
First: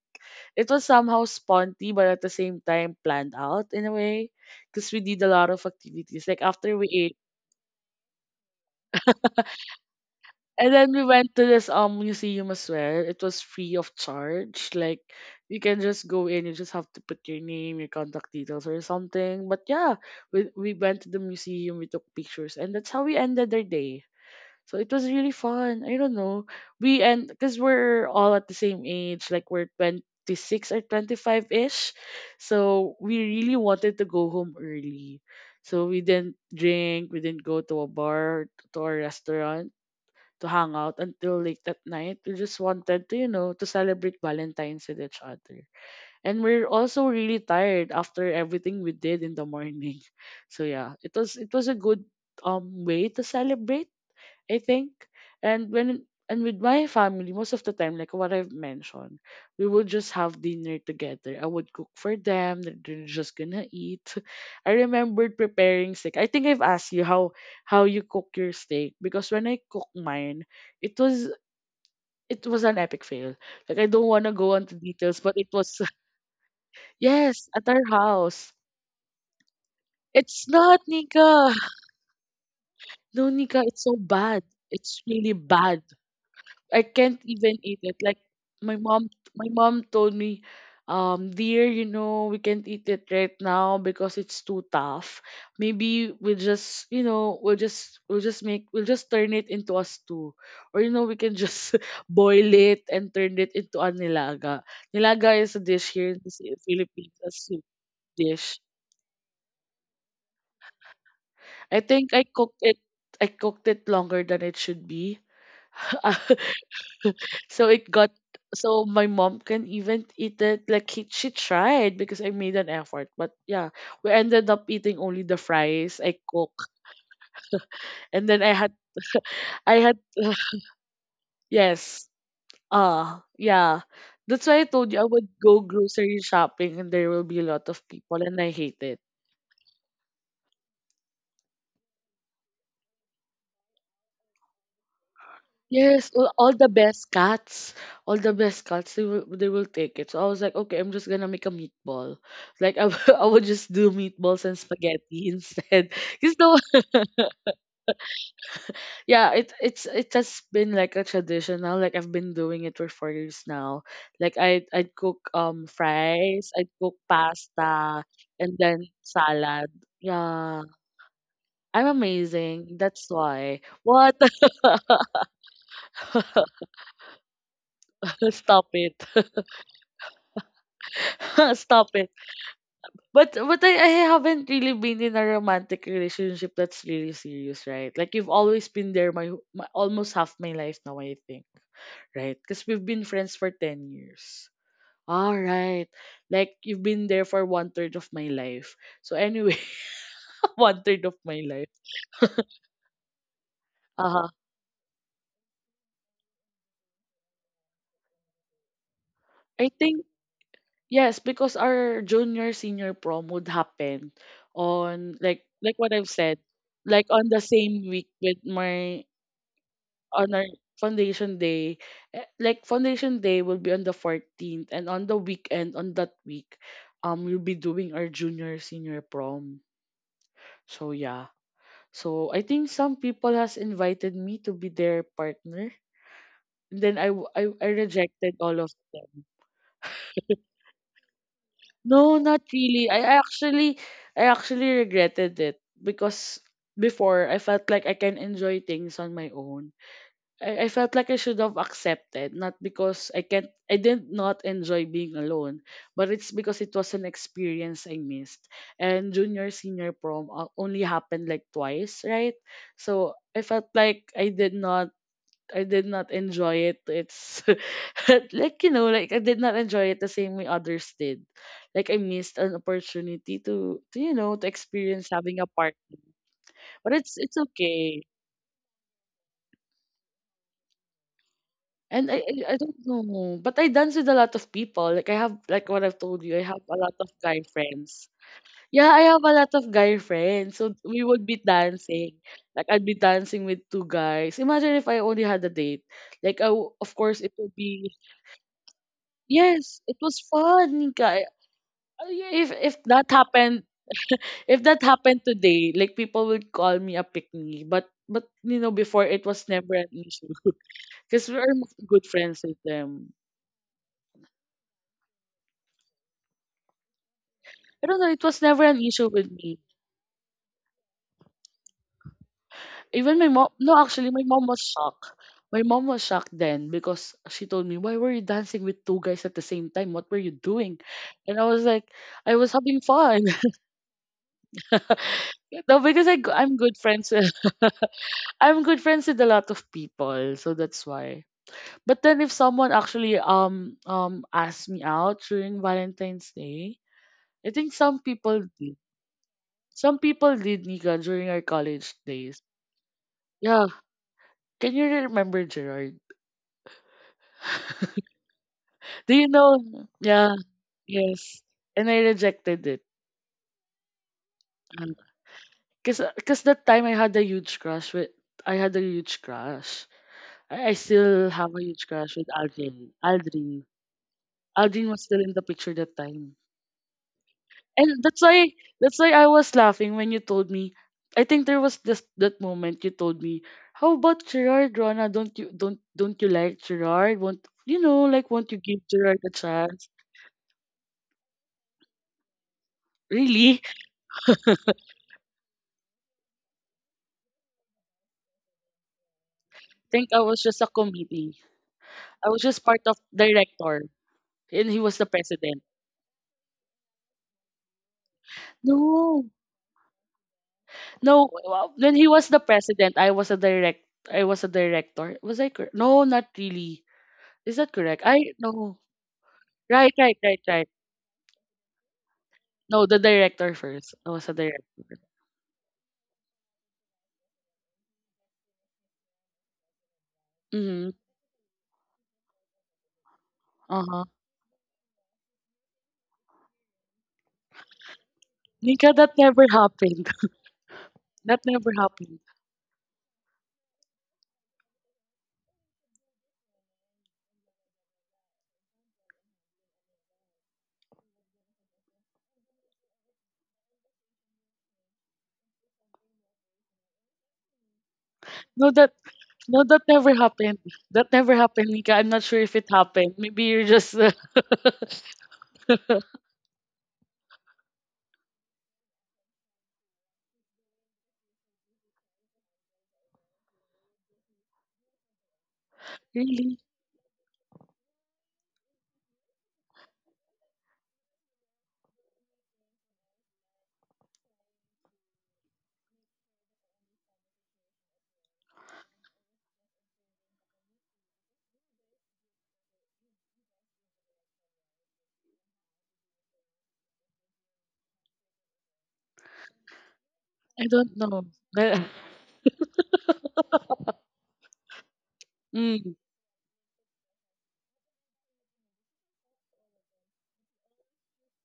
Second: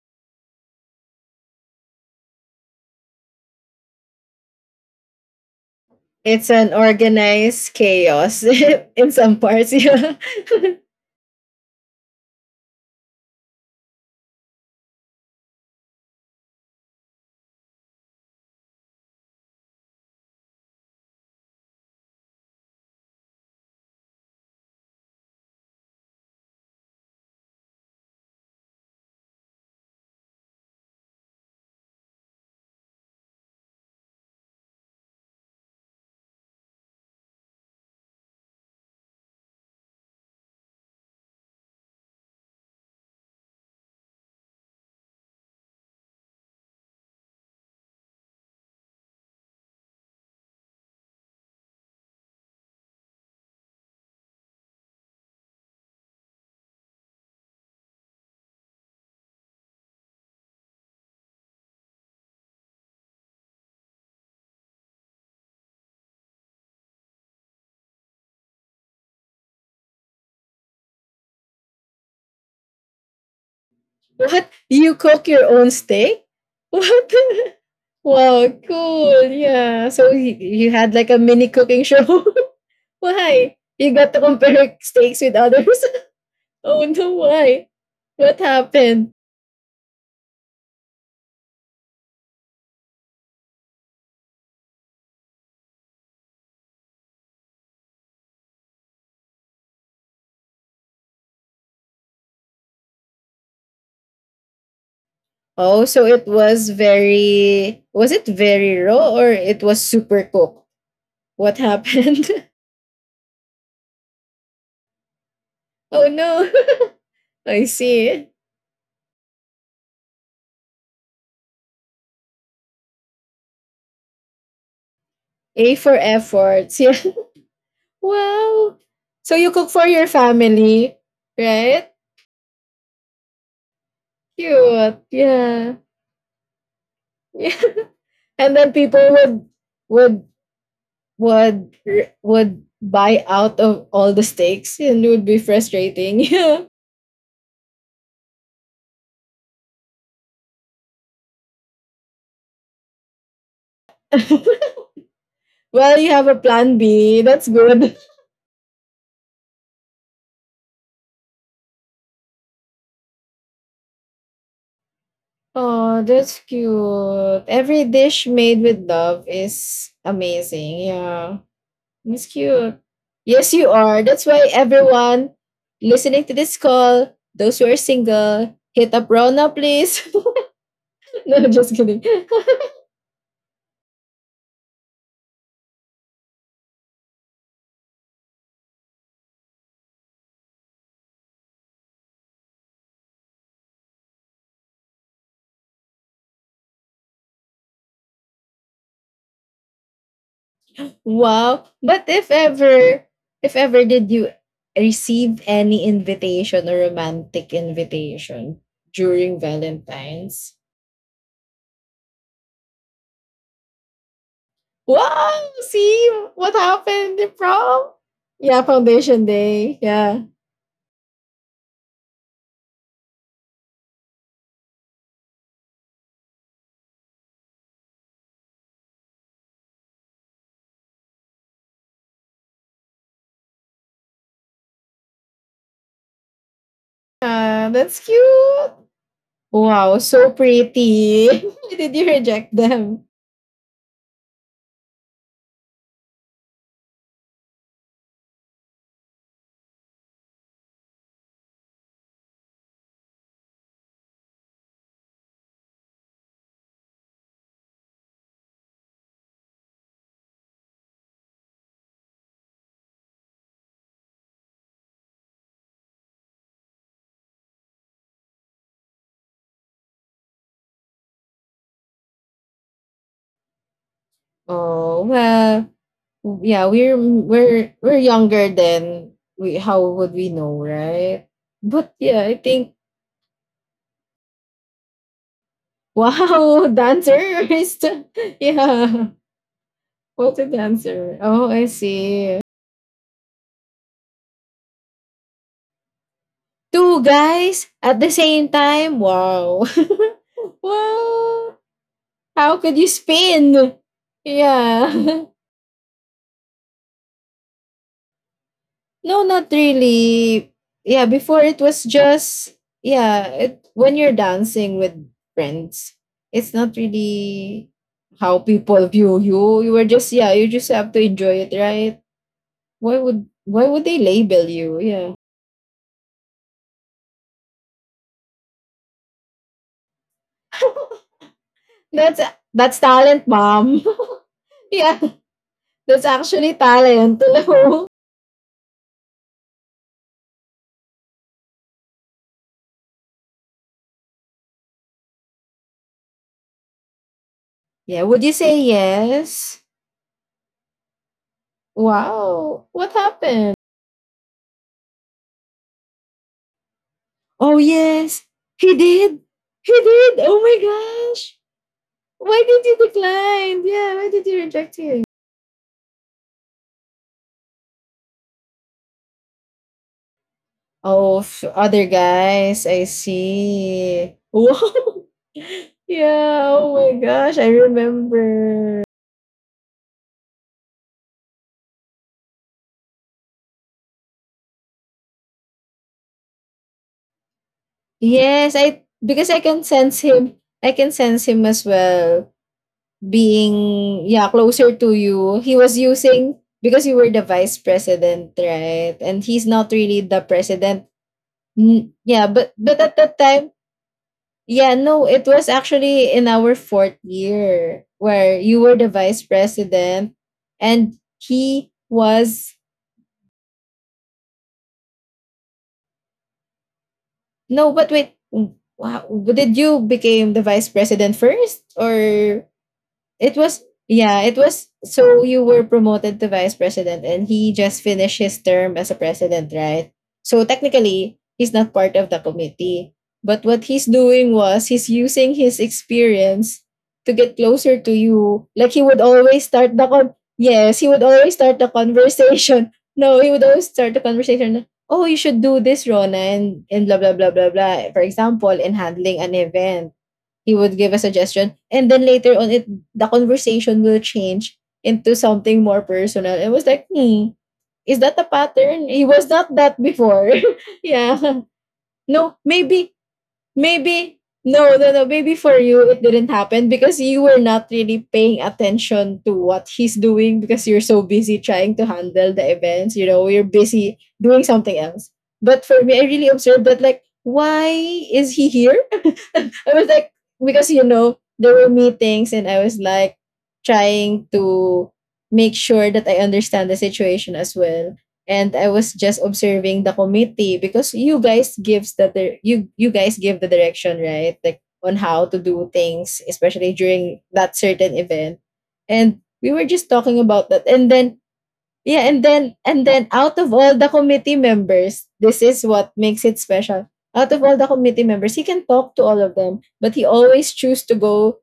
S1: it was somehow sponty but at the same time planned out in a way because we did a lot of activities. Like
S2: It's an
S1: after we ate,
S2: organized chaos in some parts. Yeah.
S1: and then we went to this museum as well. It was free of charge. Like you can just go in, you just have to put your name, your contact details or something. But yeah, we went to the museum, we took pictures, and that's how we ended our day. So it was really fun. I don't know. We end Because we're all at the same age, like we're 26 or 25 ish. So we really wanted to go home early. So we didn't drink, we didn't go to a bar, to a restaurant to hang out until late at night. We just wanted to, you know, to celebrate Valentine's with each other. And we're also really tired after everything we did in the morning. So yeah, it was a good way to celebrate, I think. And when and with my family, most of the time, like what I've mentioned, we would just have dinner together. I would cook for them. They're just gonna eat. I remembered preparing steak. I think I've asked you how you cook your steak, because when I cook mine, it was it was an epic fail. Like I don't wanna
S2: What?
S1: go into
S2: You
S1: details,
S2: cook
S1: but
S2: your
S1: it
S2: own
S1: was
S2: steak? What?
S1: yes, at our
S2: Wow,
S1: house.
S2: cool. Yeah. So
S1: It's
S2: you
S1: not
S2: had like a mini
S1: Nika.
S2: cooking show.
S1: No,
S2: Why?
S1: Nika, it's
S2: You
S1: so
S2: got to
S1: bad.
S2: compare
S1: It's
S2: steaks
S1: really
S2: with others.
S1: bad. I
S2: Oh no,
S1: can't even
S2: why?
S1: eat it. Like
S2: What
S1: my mom,
S2: happened?
S1: my mom told me, dear, you know, we can't eat it right now because it's too tough. Maybe we'll just, you know, we'll just turn it into a stew, or you know, we can just boil it and turn it into a nilaga. Nilaga is a
S2: Oh,
S1: dish
S2: so
S1: here in
S2: it
S1: the
S2: was
S1: Philippines, a soup
S2: very, was it
S1: dish.
S2: very raw or it was super cooked? What
S1: I think I
S2: happened?
S1: cooked it. I cooked it longer than it should be.
S2: Oh no. I
S1: So it got
S2: see.
S1: so my mom can even eat it. Like she tried because I made an effort. But yeah, we ended up eating only the
S2: A for
S1: fries I cook.
S2: efforts. Yeah.
S1: And then I had
S2: Wow. So you cook
S1: I
S2: for
S1: had
S2: your family, right?
S1: yes. Yeah. That's why I told you
S2: Cute.
S1: I would go
S2: Yeah.
S1: grocery shopping and there will be a
S2: Yeah.
S1: lot of people and I
S2: And then
S1: hate it.
S2: people would would would would buy out of all the steaks and it would be
S1: Yes,
S2: frustrating.
S1: all
S2: Yeah.
S1: the best cats, all the best cats, they will take it. So I was like, okay, I'm just gonna make a meatball. Like I would just do meatballs and spaghetti instead.
S2: Well, you have a
S1: Cause no,
S2: plan B. That's good.
S1: yeah, it has been like a tradition now. Like I've been doing it for 4 years now. Like I'd cook
S2: Oh, that's
S1: fries, I'd cook
S2: cute. Every
S1: pasta,
S2: dish
S1: and
S2: made with
S1: then
S2: love
S1: salad.
S2: is
S1: Yeah,
S2: amazing. Yeah,
S1: I'm
S2: that's
S1: amazing.
S2: cute.
S1: That's
S2: Yes,
S1: why.
S2: you are.
S1: What?
S2: That's why everyone listening to this call, those who are single,
S1: Stop
S2: hit
S1: it.
S2: up Rona, please. No, just
S1: Stop
S2: kidding.
S1: it. But I haven't really been in a romantic relationship that's really serious, right? Like you've always been there my almost half my life now, I think, right? Because we've been friends for 10 years. All right. Like you've been there for one third of my life. So anyway, one third of my
S2: Wow.
S1: life.
S2: But if ever did you
S1: Uh-huh.
S2: receive any invitation or romantic invitation during
S1: I think
S2: Valentine's.
S1: yes, because our junior senior prom would happen on
S2: Wow!
S1: like what I've
S2: See
S1: said,
S2: what
S1: like
S2: happened
S1: on
S2: in
S1: the same
S2: prom?
S1: week with
S2: Yeah,
S1: my
S2: foundation day. Yeah.
S1: on our foundation day. Like foundation day will be on the 14th, and on the weekend on that week we'll be doing our junior senior prom. So yeah, so I think some people has invited me to be their partner, and then I
S2: Ah, that's
S1: rejected all of
S2: cute.
S1: them.
S2: Wow, so pretty. Did you
S1: No, not
S2: reject
S1: really.
S2: them?
S1: I actually regretted it because before I felt like I can enjoy things on my own. I felt like I should have accepted, not because I did not enjoy being alone, but it's because it was an experience I missed. And junior senior prom only happened like twice, right? So I felt like I did not enjoy it. It's like you know, like I did not enjoy it the same way others did. Like I missed an opportunity to, to
S2: Oh
S1: experience having a
S2: well,
S1: partner.
S2: yeah,
S1: But
S2: we're
S1: it's
S2: we're we're
S1: okay.
S2: younger then. We, how would we know, right? But
S1: And
S2: yeah,
S1: I I
S2: I
S1: I
S2: think,
S1: don't know, but I dance with a lot of people. Like I have like what I've told you, I have
S2: wow,
S1: a lot of
S2: dancer
S1: guy
S2: is
S1: friends. Yeah,
S2: yeah.
S1: I have a lot of guy
S2: What's a
S1: friends. So we
S2: dancer?
S1: would be
S2: Oh, I
S1: dancing.
S2: see.
S1: Like I'd be dancing with two guys. Imagine if I only had a date. Like of
S2: Two
S1: course it would
S2: guys
S1: be
S2: at the same time? Wow.
S1: yes, it was fun, Nika.
S2: Wow.
S1: I- If
S2: How
S1: if
S2: could you
S1: that happened,
S2: spin?
S1: if that happened
S2: Yeah.
S1: today, like people would call me a pick me. But you know before
S2: No,
S1: it was
S2: not
S1: never an issue
S2: really. Yeah,
S1: because
S2: before
S1: we're
S2: it was
S1: good friends
S2: just,
S1: with them.
S2: yeah, it, when you're dancing with friends, it's not really
S1: I don't know. It
S2: how
S1: was never an
S2: people
S1: issue
S2: view
S1: with
S2: you.
S1: me.
S2: You were just, yeah, you just have to enjoy it, right? Why
S1: Even
S2: would,
S1: my mom.
S2: why
S1: No,
S2: would they
S1: actually, my
S2: label
S1: mom was
S2: you?
S1: shocked.
S2: Yeah.
S1: My mom was shocked then because she told me, "Why were you dancing with two guys at the same time? What were you doing?" And I was like,
S2: that's
S1: "I was
S2: that's
S1: having fun."
S2: talent, mom. Yeah.
S1: no,
S2: That's
S1: because
S2: actually
S1: I'm good friends
S2: talent.
S1: with
S2: Alam
S1: I'm good friends with a lot of people, so that's why. But then if someone actually asked me out during Valentine's Day, I think
S2: Yeah.
S1: some
S2: Would you
S1: people
S2: say
S1: did.
S2: yes?
S1: Some people did, Nika, during our college days.
S2: Wow. What happened?
S1: Yeah, can you remember Gerard?
S2: Oh, yes. He
S1: Do
S2: did.
S1: you know?
S2: He did.
S1: Yeah,
S2: Oh my gosh.
S1: yes. And I
S2: Why did
S1: rejected
S2: you
S1: it.
S2: decline? Yeah. Why did you reject him?
S1: Because Cause that time I had a huge crush. I
S2: Oh,
S1: still have a
S2: other
S1: huge crush with
S2: guys. I
S1: Aldrin. Aldrin.
S2: see.
S1: Aldrin
S2: Wow.
S1: was still in the picture that time.
S2: Yeah. Oh my gosh. I
S1: And that's why,
S2: remember.
S1: that's why I was laughing when you told me, I think there was this, that moment you told me, how about Gerard, Rona? Don't you like Gerard? Won't, you know, like, won't
S2: Yes.
S1: you give
S2: I,
S1: Gerard
S2: because
S1: a
S2: I can
S1: chance?
S2: sense him. I can sense him as well,
S1: Really?
S2: being, yeah, closer to you. He was using, because you were the vice president, right, and he's not really
S1: Think
S2: the
S1: I was just a
S2: president.
S1: committee.
S2: Yeah,
S1: I was just
S2: but
S1: part
S2: at
S1: of
S2: that time,
S1: director, and
S2: yeah,
S1: he was
S2: no,
S1: the
S2: it was
S1: president.
S2: actually in our fourth year where you were the vice
S1: No,
S2: president and
S1: no.
S2: he
S1: Well, when he was the
S2: was.
S1: president, I was a direct. I was a director. Was I correct? No, not really. Is
S2: No,
S1: that
S2: but
S1: correct?
S2: wait,
S1: I no.
S2: wow, did you
S1: Right, right,
S2: became the
S1: right,
S2: vice
S1: right.
S2: president first, or
S1: No, the
S2: it
S1: director
S2: was,
S1: first. I
S2: yeah,
S1: was
S2: it
S1: a
S2: was,
S1: director.
S2: so you were promoted to vice president and he just finished his term as a president, right? So
S1: Mm-hmm.
S2: technically, he's not part of the committee. But what
S1: Uh
S2: he's
S1: huh.
S2: doing was he's using his experience to get closer to you. Like he
S1: Nika,
S2: would
S1: that never
S2: always start the
S1: happened.
S2: con yes, he would always
S1: That
S2: start the
S1: never happened.
S2: conversation. No, he would always start the conversation. Oh, you should do this, Rona, and blah blah blah blah blah. For example, in handling an event, he would give a suggestion and then later on, it, the conversation will change into something more personal. It was like, hmm, is that a
S1: No,
S2: pattern?
S1: that
S2: He was not
S1: no,
S2: that
S1: that never
S2: before.
S1: happened. That
S2: Yeah,
S1: never happened, Nika. I'm not
S2: no
S1: sure if it
S2: maybe,
S1: happened. Maybe you're just
S2: maybe, no no no maybe for you it didn't happen because you were not really paying attention to what he's doing because you're so busy trying to handle the events, you know, you're busy doing something else. But for me, I really
S1: really.
S2: observed that. Like, why is he here? I was like, because, you know, there were meetings and I was like trying to make sure that I understand the situation as well. And I was just observing the committee because you guys gives that you guys give the direction, right? Like on how to do things, especially during that certain event. And we were just talking about
S1: I
S2: that. And
S1: don't
S2: then,
S1: know. Well,
S2: yeah, and then, and then out of all the committee members, this is
S1: mm,
S2: what makes it special. Out of all the committee members, he can talk to all of them, but he always choose to go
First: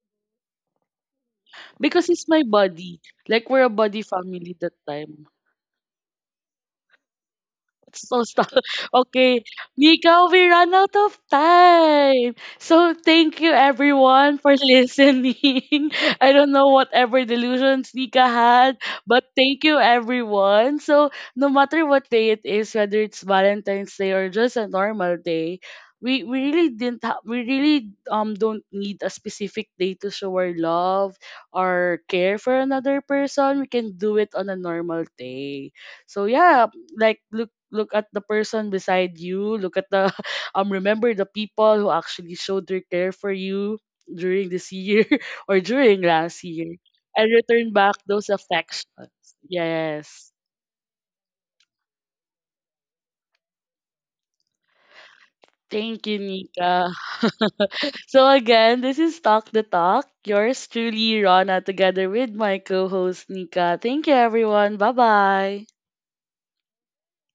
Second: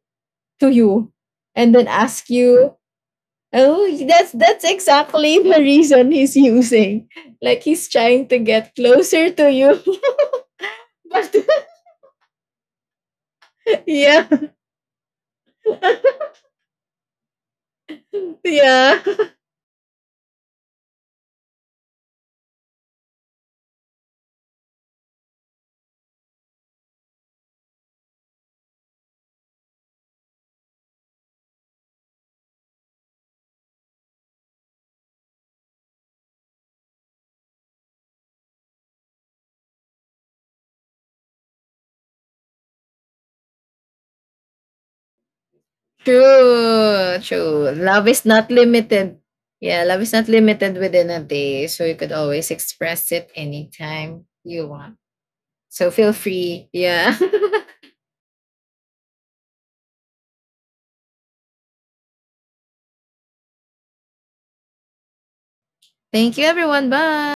S2: to you and then
S1: because it's
S2: ask
S1: my
S2: you,
S1: body. Like we're a
S2: "Oh,
S1: body family
S2: that's
S1: that time.
S2: exactly the reason he's using." Like he's
S1: So
S2: trying to
S1: stop.
S2: get closer
S1: Okay,
S2: to you.
S1: Mika, we ran out of
S2: But
S1: time. So thank you
S2: yeah,
S1: everyone for listening. I don't know whatever delusions Mika had,
S2: yeah.
S1: but thank you everyone. So no matter what day it is, whether it's Valentine's Day or just a normal day, we really didn't we really don't need a specific day to show our love or care for another person. We can do it on a normal day. So yeah, like look at the person beside you, look at the remember the people who actually showed their care for you during this year or during last year
S2: True,
S1: and
S2: true.
S1: return back
S2: Love is
S1: those
S2: not
S1: affections.
S2: limited. Yeah, love is not
S1: Yes,
S2: limited within a day. So you could always express it anytime you want. So
S1: thank
S2: feel
S1: you,
S2: free.
S1: Nika.
S2: Yeah.
S1: So again, this is Talk the Talk, yours truly Rana together with my co-host Nika. Thank you everyone. Bye bye.
S2: Thank you, everyone. Bye.